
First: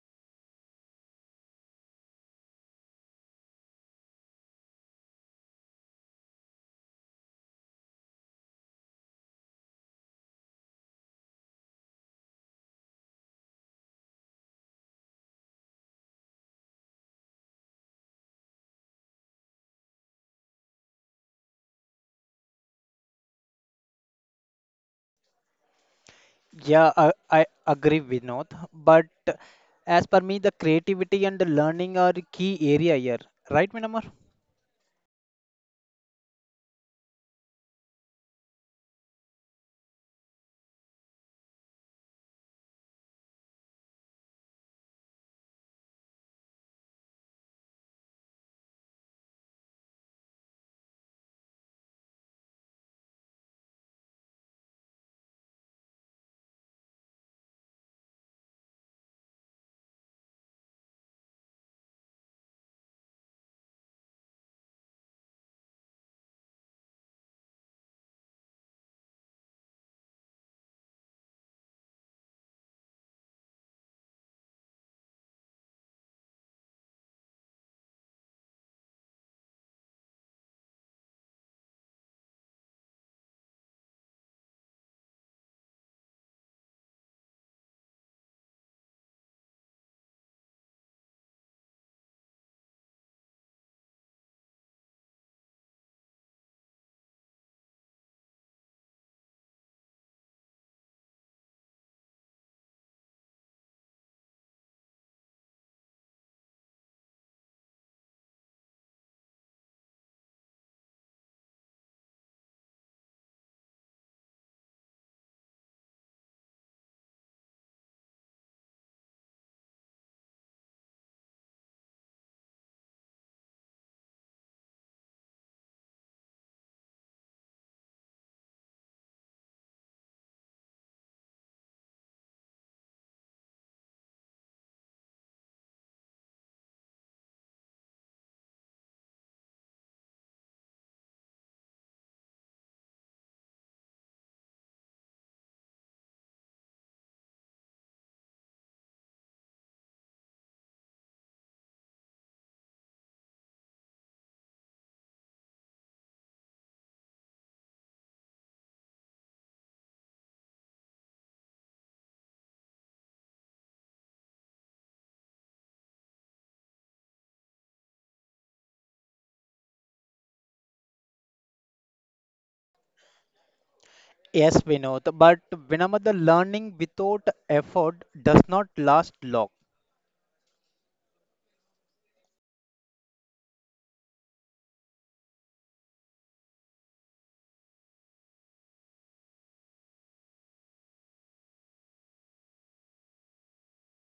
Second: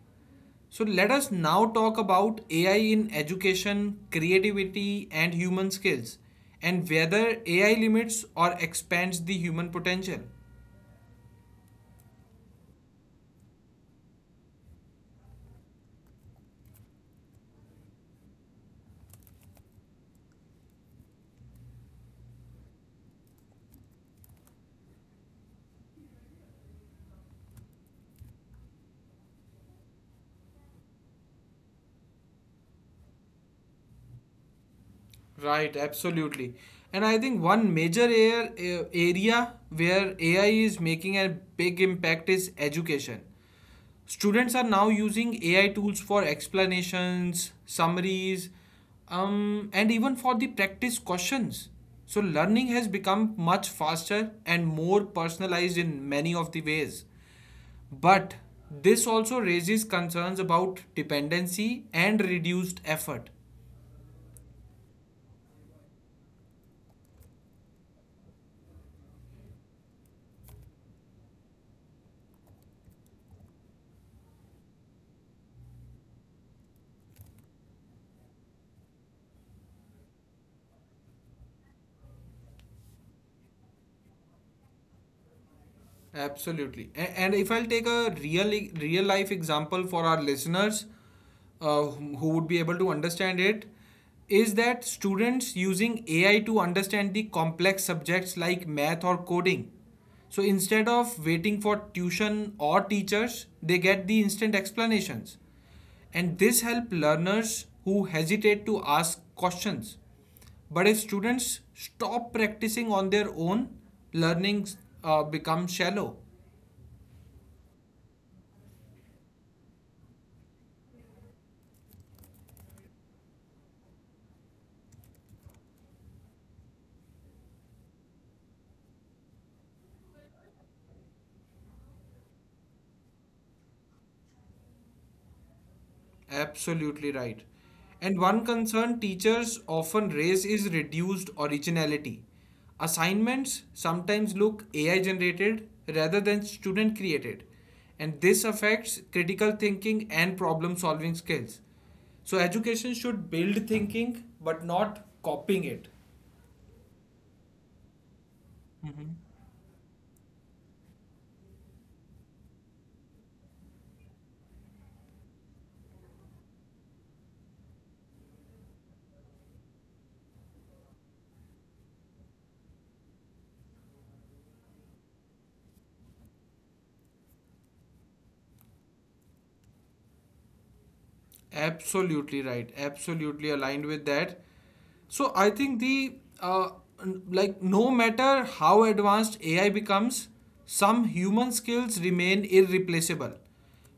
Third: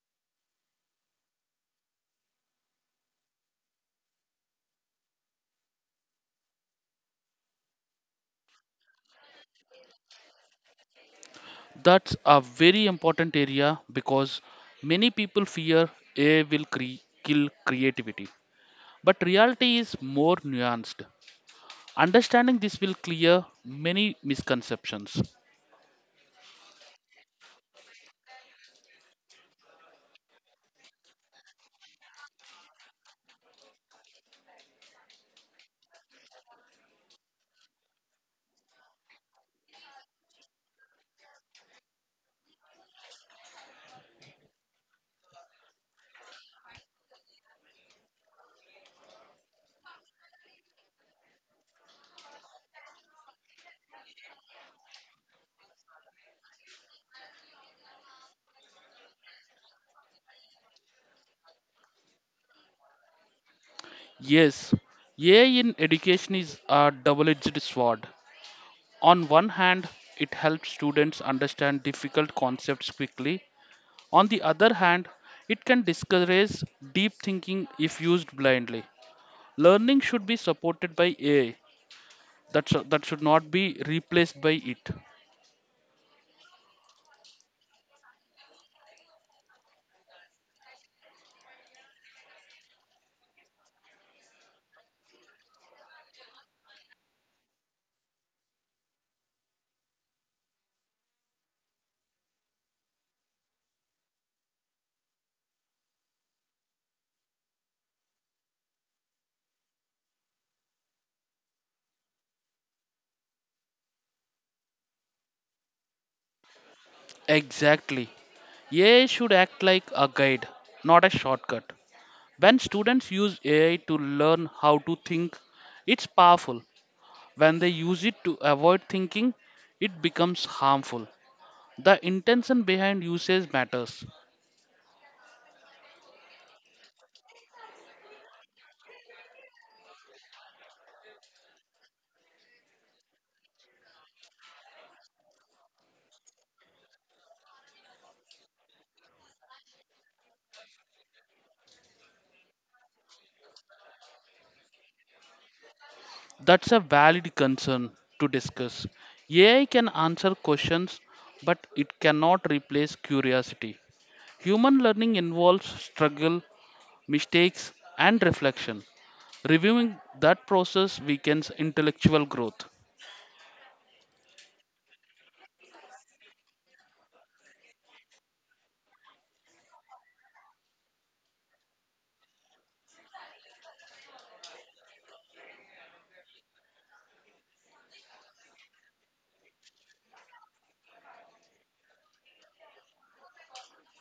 [SPEAKER 1] So, let us now talk about A I in education, creativity, and human skills, and whether A I limits or expands the human potential.
[SPEAKER 2] That's a very important area because many people fear A I will cre- kill creativity. But reality is more nuanced. Understanding this will clear many misconceptions.
[SPEAKER 3] Yeah, I, I agree, Vinod. But as per me, the creativity and the learning are key area here, right, Vinamar?
[SPEAKER 1] Right, absolutely. And I think one major air, a- area where A I is making a big impact is education. Students are now using A I tools for explanations, summaries, um, and even for the practice questions. So learning has become much faster and more personalized in many of the ways. But this also raises concerns about dependency and reduced effort.
[SPEAKER 2] Yes, A I in education is a double edged sword. On one hand, it helps students understand difficult concepts quickly. On the other hand, it can discourage deep thinking if used blindly. Learning should be supported by A I, that sh- that should not be replaced by it.
[SPEAKER 1] Absolutely. A- And if I'll take a real real life example for our listeners, uh, who who would be able to understand it, is that students using A I to understand the complex subjects like math or coding. So instead of waiting for tuition or teachers, they get the instant explanations. And this help learners who hesitate to ask questions. But if students stop practicing on their own, learning uh, becomes shallow.
[SPEAKER 2] Exactly. AI should act like a guide, not a shortcut. When students use AI to learn how to think, it's powerful. When they use it to avoid thinking, it becomes harmful. The intention behind usage matters.
[SPEAKER 1] Absolutely right. And one concern teachers often raise is reduced originality. Assignments sometimes look A I generated rather than student created, and this affects critical thinking and problem solving skills. So, education should build thinking but not copying it.
[SPEAKER 2] That's a valid concern to discuss. A I can answer questions, but it cannot replace curiosity. Human learning involves struggle, mistakes, and reflection. Reviewing that process weakens intellectual growth.
[SPEAKER 3] Yes, Vinod. But Vinamar, the learning without effort does not last long.
[SPEAKER 1] Absolutely right. Absolutely aligned with that. So I think the uh, n- like no matter how advanced A I becomes, some human skills remain irreplaceable.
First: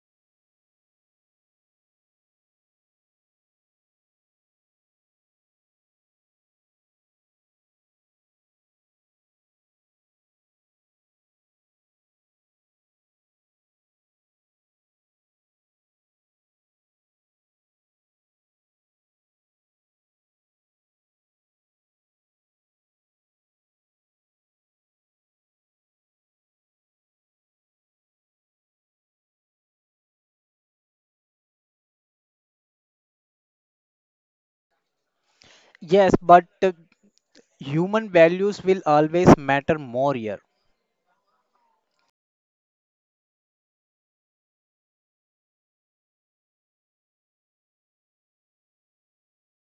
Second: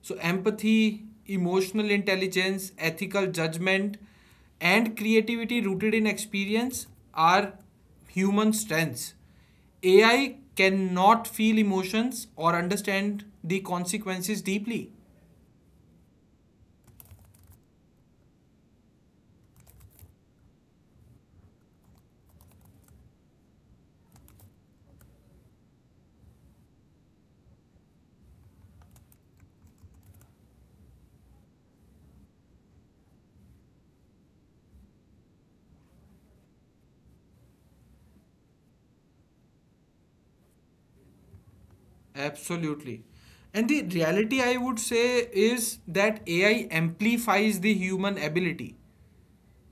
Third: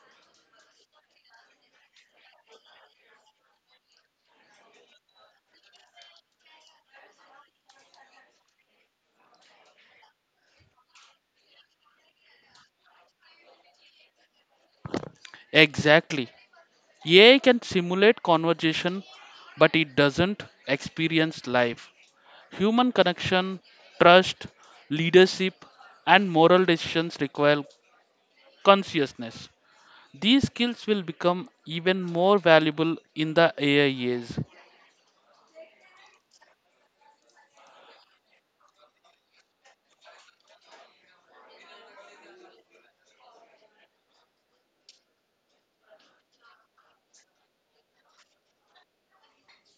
[SPEAKER 1] So empathy, emotional intelligence, ethical judgment, and creativity rooted in experience are human strengths. A I cannot feel emotions or understand the consequences deeply.
[SPEAKER 2] Exactly. A I can simulate conversation, but it doesn't experience life. Human connection, trust, leadership, and moral decisions require consciousness. These skills will become even more valuable in the A I age.
[SPEAKER 3] Yes, but human values will always matter more here.
[SPEAKER 1] Absolutely. And the reality I would say is that A I amplifies the human ability.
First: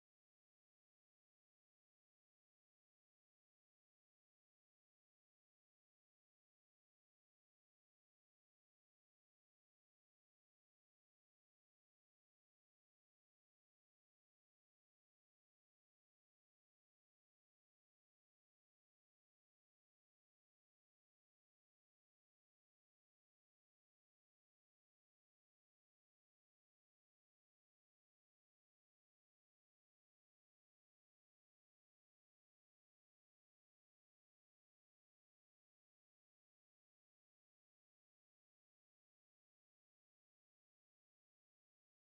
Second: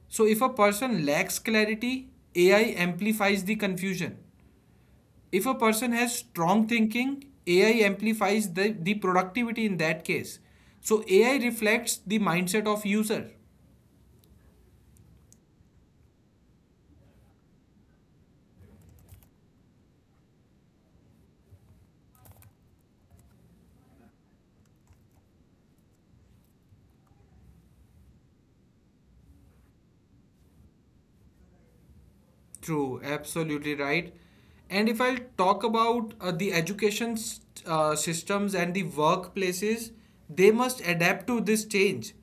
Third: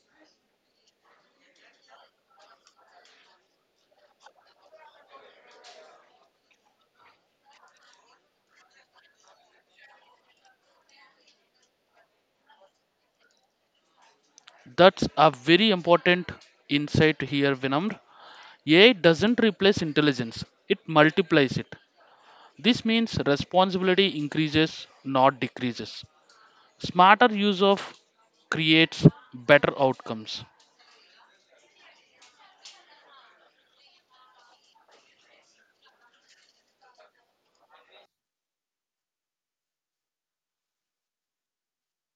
[SPEAKER 1] So if a person lacks clarity, A I amplifies the confusion. If a person has strong thinking, A I amplifies the, the productivity in that case. So A I reflects the mindset of user.
[SPEAKER 2] That's a very important insight here, Vinamr. A I doesn't replace intelligence, it multiplies it. This means responsibility increases, not decreases. Smarter use of creates better outcomes.
[SPEAKER 1] True, absolutely right. And if I'll talk about uh, the education s- uh, systems and the workplaces, they must adapt to this change.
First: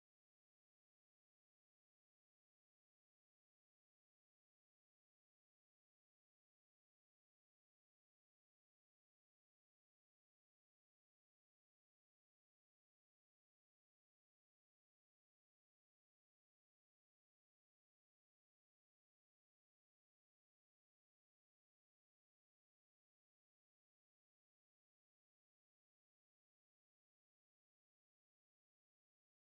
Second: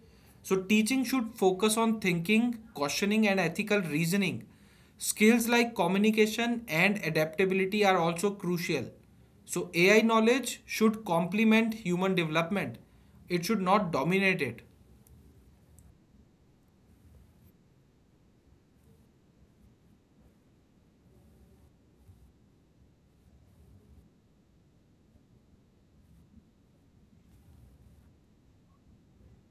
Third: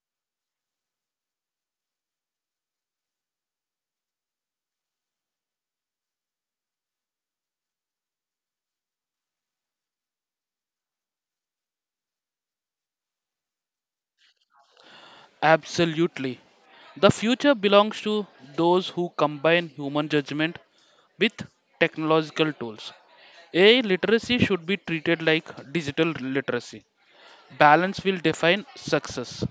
[SPEAKER 1] So, teaching should focus on thinking, questioning, and ethical reasoning. Skills like communication and adaptability are also crucial. So, A I knowledge should complement human development, it should not dominate it.
[SPEAKER 2] Absolutely. The future belongs to those who combine human judgment with technological tools. A I literacy should be treated like digital literacy. Balance will define success.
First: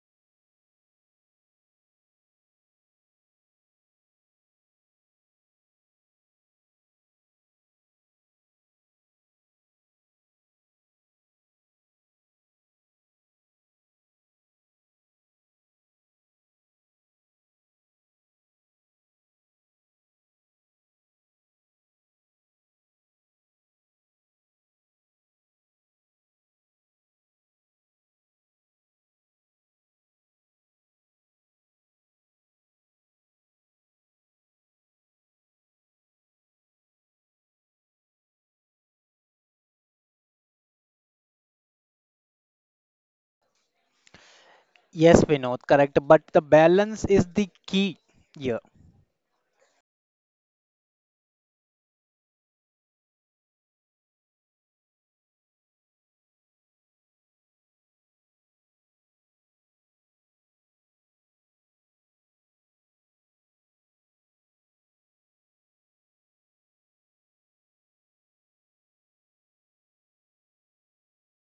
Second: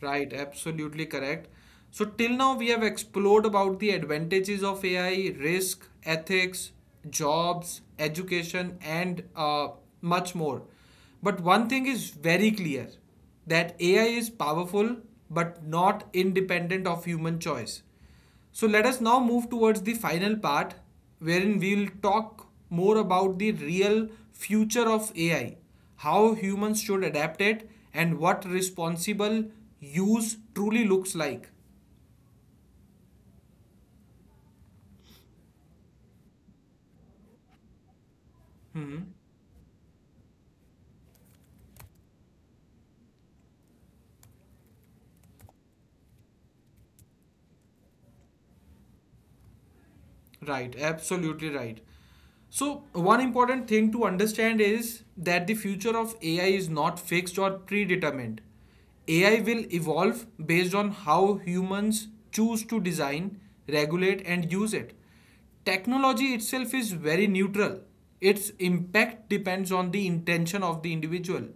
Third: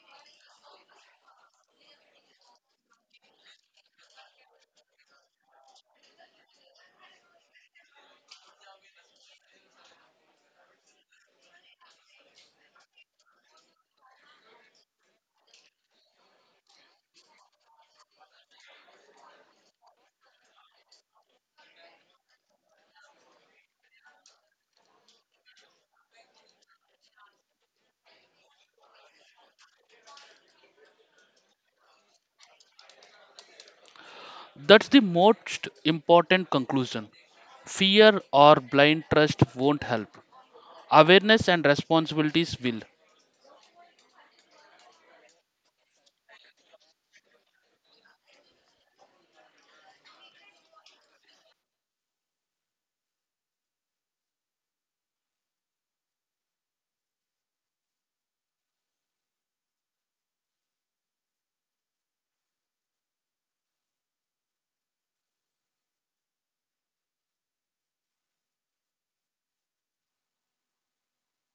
[SPEAKER 1] Right, absolutely correct. So, till now, we have explored about the advantages of A I, risk, ethics, jobs, education, and uh, much more. But one thing is very clear that A I is powerful but not independent of human choice. So let us now move towards the final part wherein we will talk more about the real future of A I, how humans should adapt it, and what responsible use truly looks like.
[SPEAKER 2] That's the most important conclusion. Fear or
[SPEAKER 1] Hmm.
[SPEAKER 2] blind trust won't help. Awareness and responsibilities will.
[SPEAKER 3] Yes, Vinod, correct. But the balance is the key here.
[SPEAKER 1] Right, absolutely right. So, one important thing to understand is that the future of A I is not fixed or predetermined. A I will evolve based on how humans choose to design, regulate, and use it. Technology itself is very neutral, its impact depends on the intention of the individual.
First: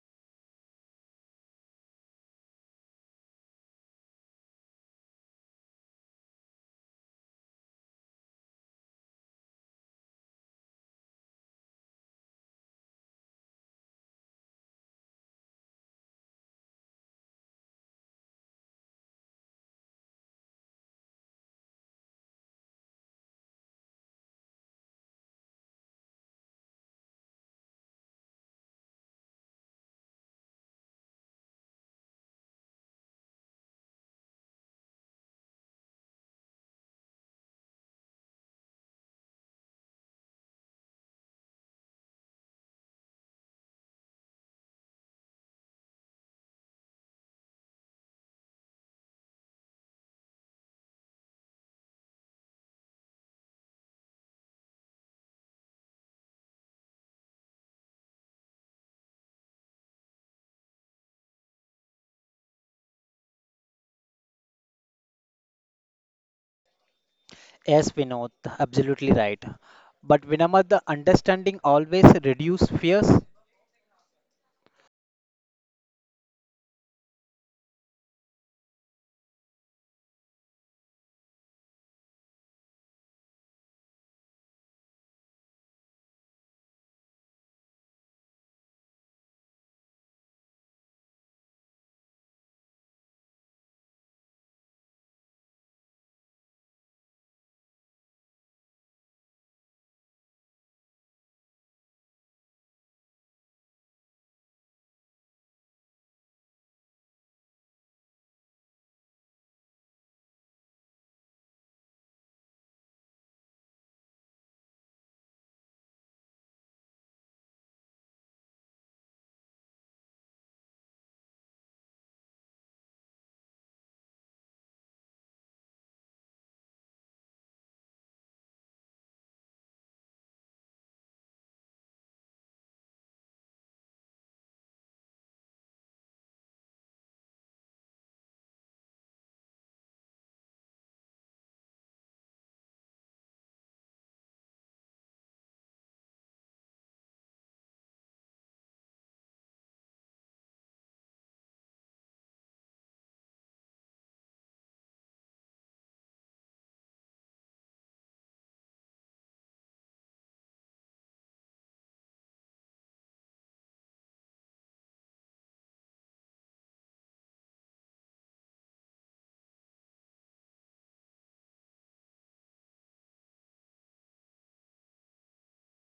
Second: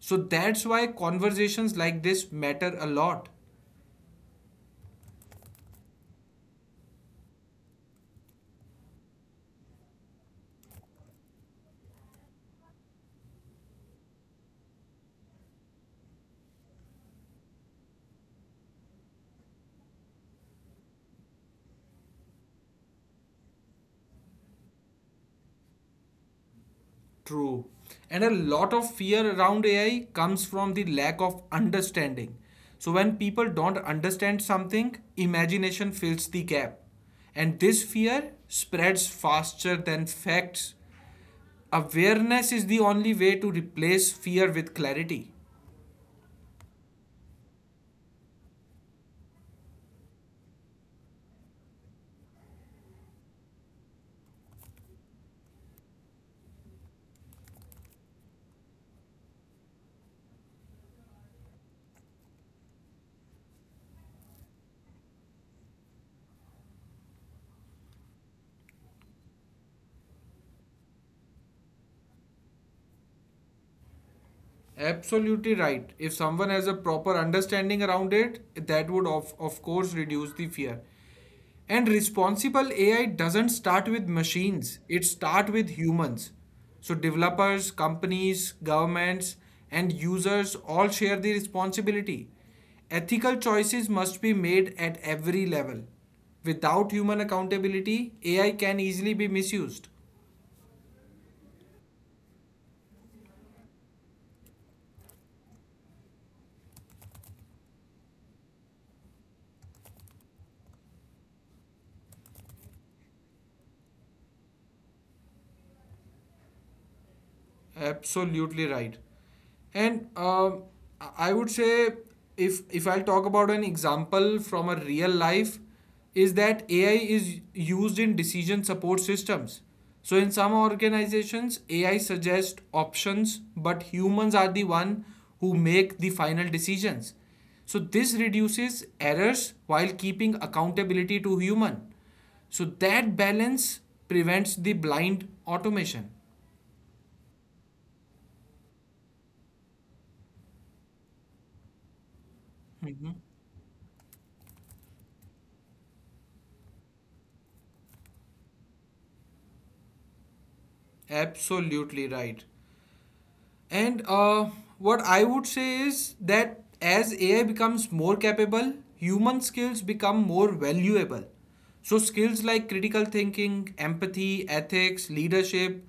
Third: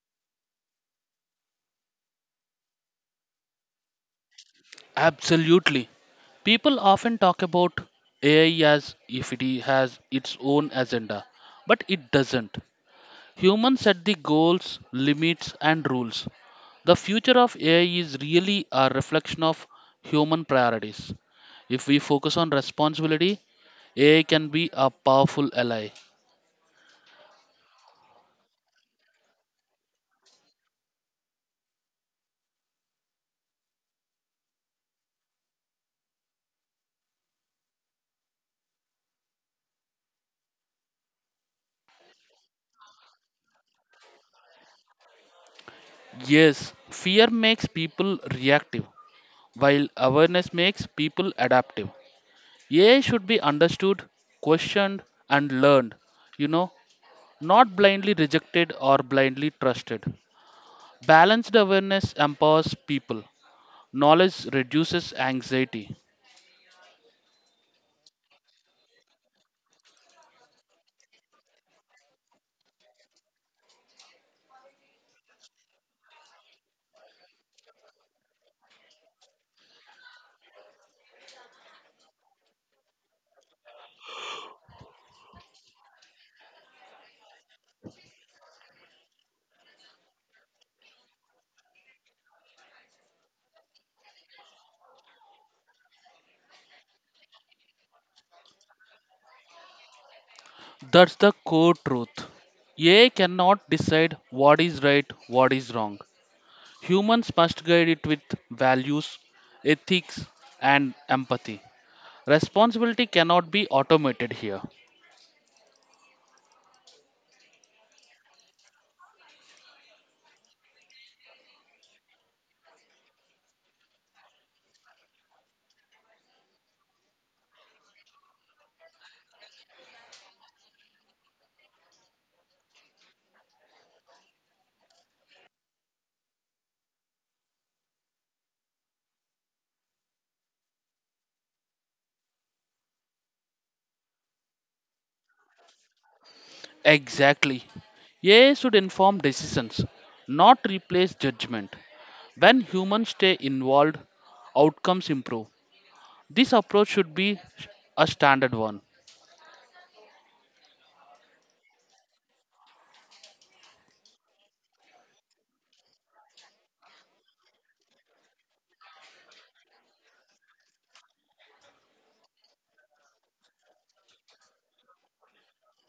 [SPEAKER 1] So, that's why conversations like this matter a lot.
[SPEAKER 2] Absolutely. People often talk about A I as if it has its own agenda, but it doesn't. Humans set the goals, limits, and rules. The future of A I is really a reflection of human priorities. If we focus on responsibility, A I can be a powerful ally.
[SPEAKER 1] True. And a lot of fear around A I comes from the lack of understanding. So when people don't understand something, imagination fills the gap. And this fear spreads faster than facts. Awareness is the only way to replace fear with clarity.
[SPEAKER 2] Yes, fear makes people reactive, while awareness makes people adaptive. A I should be understood, questioned, and learned, you know, not blindly rejected or blindly trusted. Balanced awareness empowers people, knowledge reduces anxiety.
[SPEAKER 3] Yes, Vinod, absolutely right. But Vinamad, the understanding always reduce fears.
[SPEAKER 1] Absolutely right. If someone has a proper understanding around it, that would of, of course reduce the fear. And responsible A I doesn't start with machines, it starts with humans. So developers, companies, governments, and users all share the responsibility. Ethical choices must be made at every level. Without human accountability, A I can easily be misused.
[SPEAKER 2] That's the core truth. A I cannot decide what is right, what is wrong. Humans must guide it with values, ethics, and empathy. Responsibility cannot be automated here.
[SPEAKER 1] Absolutely right. And um, I I would say if if I'll talk about an example from a real life is that A I is used in decision support systems. So in some organizations A I suggests options but humans are the one who make the final decisions. So this reduces errors while keeping accountability to human. So that balance prevents the blind automation.
[SPEAKER 2] Exactly. A I should inform decisions, not replace judgment. When humans stay involved, outcomes improve. This approach should be a standard one.
[SPEAKER 1] Absolutely right. And uh, what I would say is that as A I becomes more capable, human skills become more valuable. So, skills like critical thinking, empathy, ethics, leadership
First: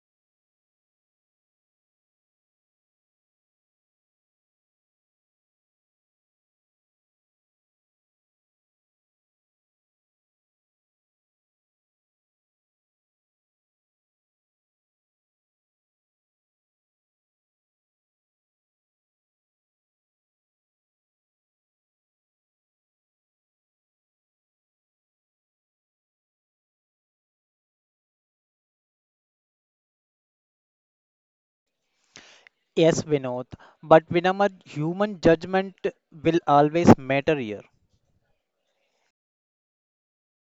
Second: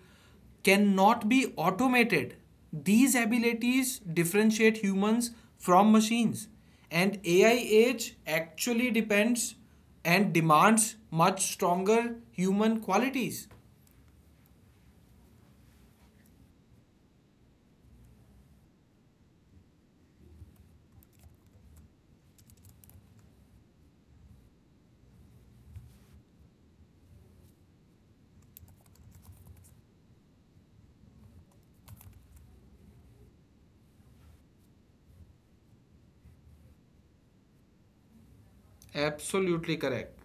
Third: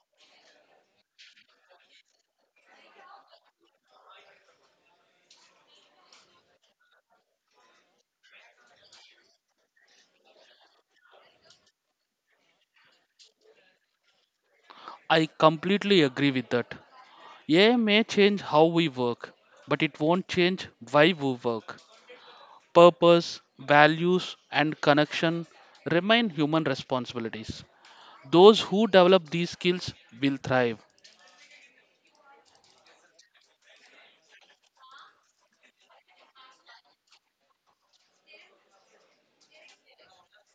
[SPEAKER 1] cannot be automated. These abilities differentiate humans from machines. And A I age actually depends and demands much stronger human qualities.
[SPEAKER 2] I completely agree with that. A I may change how we work, but it won't change why we work. Purpose, values, and connection remain human responsibilities. Those who develop these skills will thrive.
[SPEAKER 3] Yes, Vinod. But Vinamad, human judgment will always matter here.
[SPEAKER 1] Absolutely correct.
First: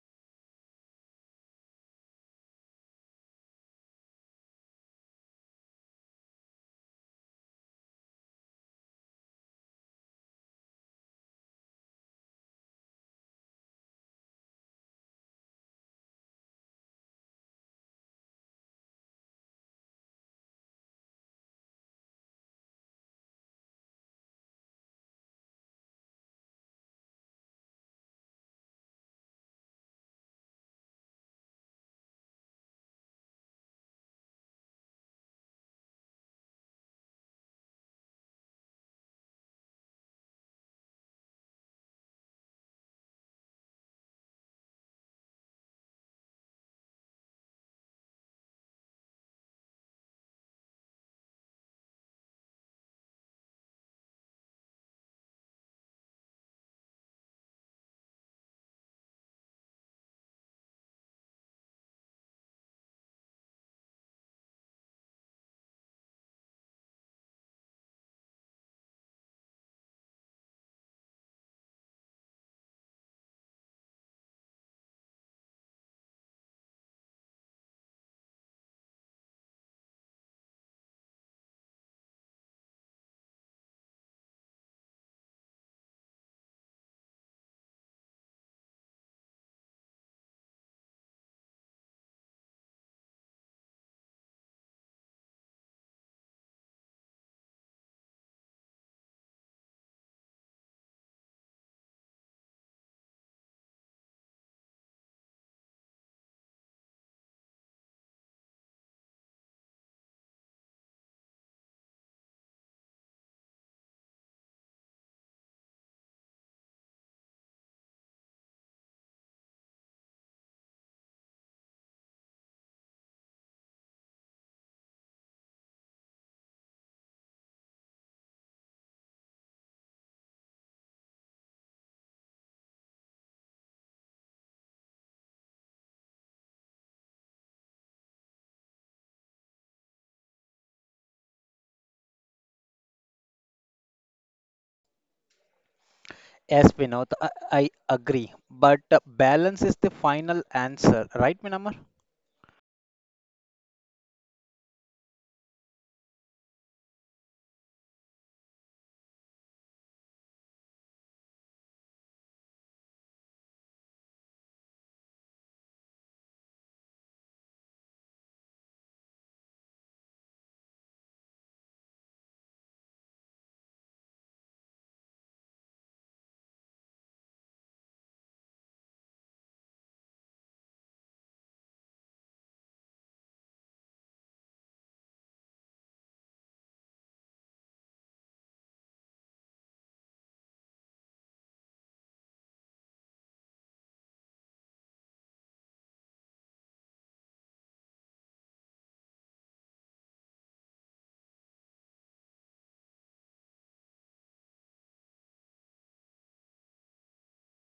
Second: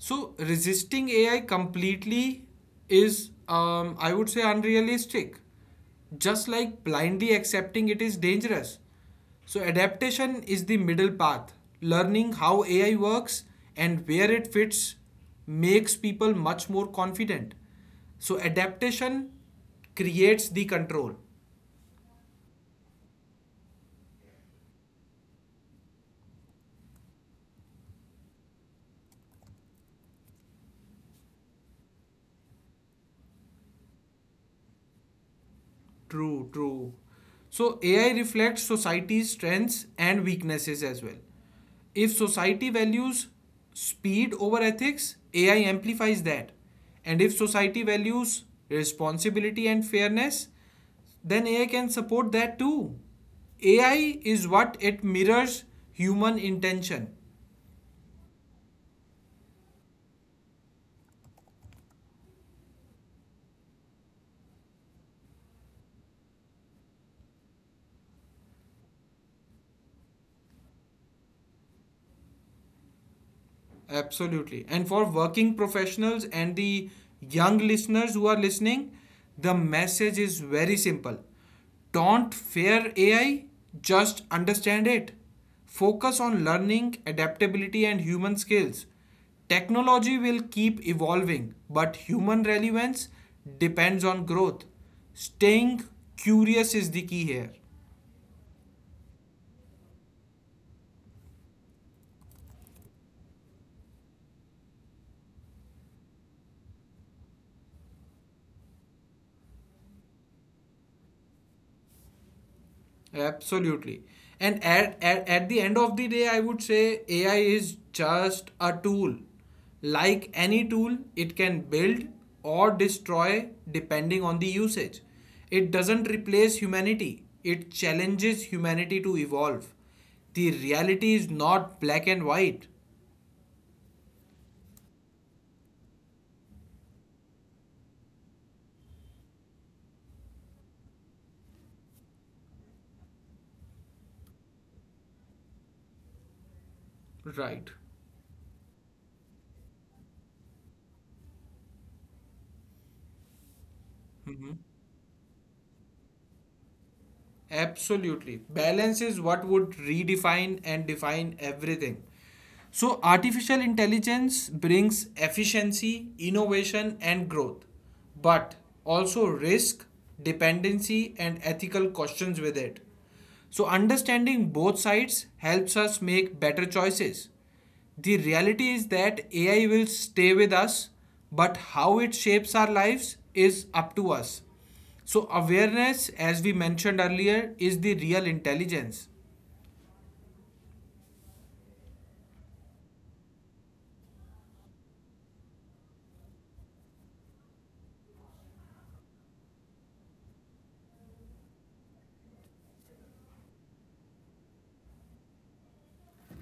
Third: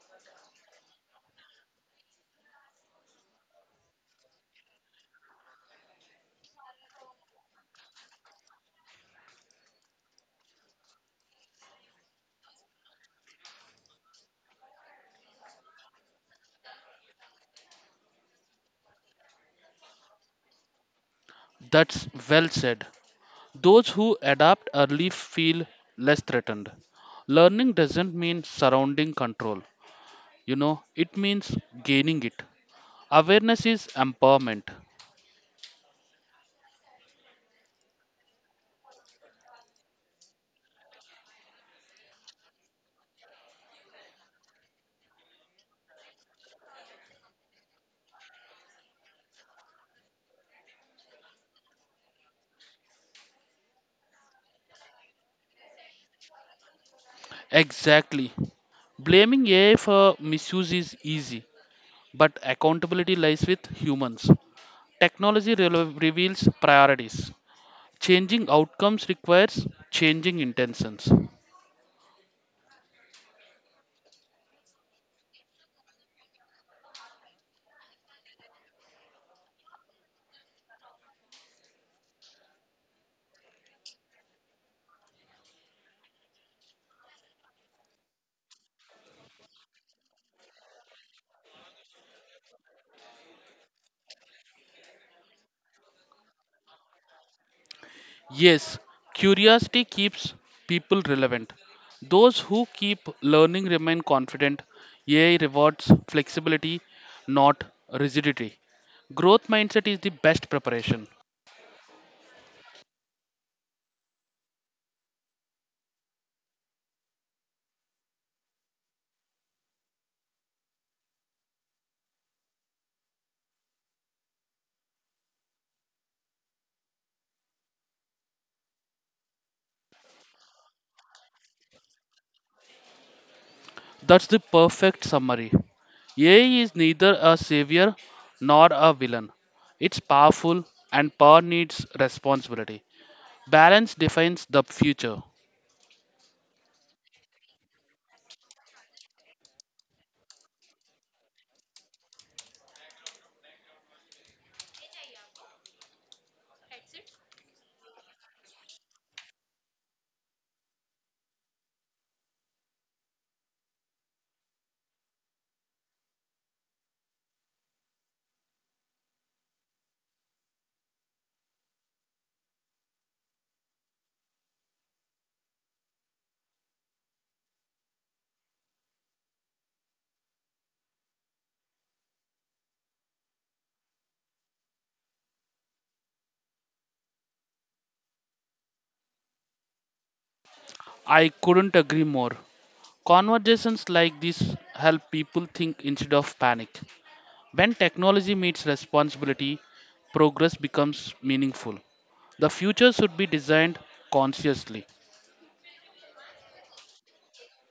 [SPEAKER 1] So resisting A I completely is, um, I would say, unrealistic. Just like blindly accepting it is dangerous. So adaptation is the middle path. Learning how A I works and where it fits makes people much more confident. So adaptation creates the control.
[SPEAKER 2] That's well said. Those who adapt early feel less threatened. Learning doesn't mean surrounding control, you know, it means gaining it. Awareness is empowerment.
[SPEAKER 1] True, true. So A I reflects society's strengths and weaknesses as well. If society values speed over ethics, A I amplifies that. And if society values responsibility and fairness, then A I can support that too. A I is what it mirrors human intention.
[SPEAKER 2] Exactly. Blaming A I for misuse is easy, but accountability lies with humans. Technology relo- reveals priorities. Changing outcomes requires changing intentions.
[SPEAKER 1] Absolutely. And for working professionals and the young listeners who are listening, the message is very simple. Don't fear A I, just understand it. Focus on learning, adaptability, and human skills. Technology will keep evolving, but human relevance depends on growth. Staying curious is the key here.
[SPEAKER 2] Yes, curiosity keeps people relevant. Those who keep learning remain confident. A I rewards flexibility, not rigidity. Growth mindset is the best preparation.
[SPEAKER 1] Absolutely. And at, at, at the end of the day, I would say A I is just a tool. Like any tool, it can build or destroy depending on the usage. It doesn't replace humanity, it challenges humanity to evolve. The reality is not black and white.
[SPEAKER 2] That's the perfect summary. A I is neither a savior nor a villain. It's powerful and power needs responsibility. Balance defines the future.
[SPEAKER 3] Yes, Vinod, I,
[SPEAKER 1] Right.
[SPEAKER 3] I agree. But uh, balance is the final answer, right, Vinamad?
[SPEAKER 1] Absolutely. Balance is what would redefine and define everything. So, artificial intelligence brings efficiency, innovation, and growth, but also risk, dependency, and ethical questions with it. So, understanding both sides helps us make better choices. The reality is that A I will stay with us, but how it shapes our lives is up to us. So, awareness, as we mentioned earlier, is the real intelligence.
[SPEAKER 2] I couldn't agree more. Conversations like this help people think instead of panic. When technology meets responsibility, progress becomes meaningful. The future should be designed consciously.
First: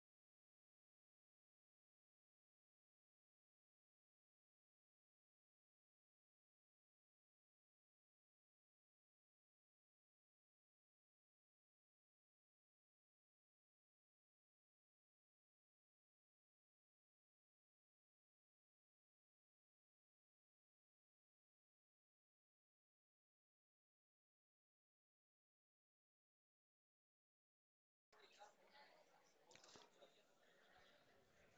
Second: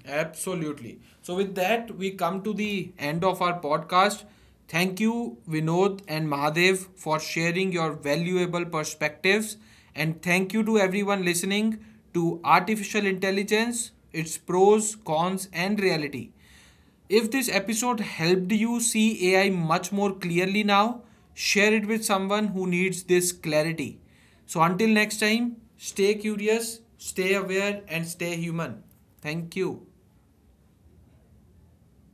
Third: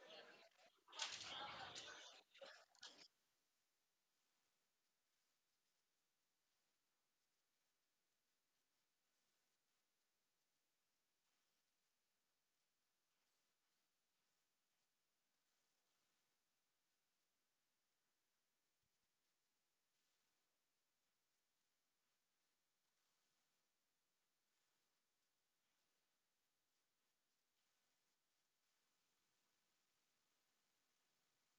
[SPEAKER 1] Absolutely. So, with that, we come to the end of our podcast. Thank you, Vinod and Mahadev, for sharing your valuable perspectives. And thank you to everyone listening to Artificial Intelligence, its pros, cons, and reality. If this episode helped you see A I much more clearly now, share it with someone who needs this clarity. So, until next time, stay curious, stay aware, and stay human. Thank you.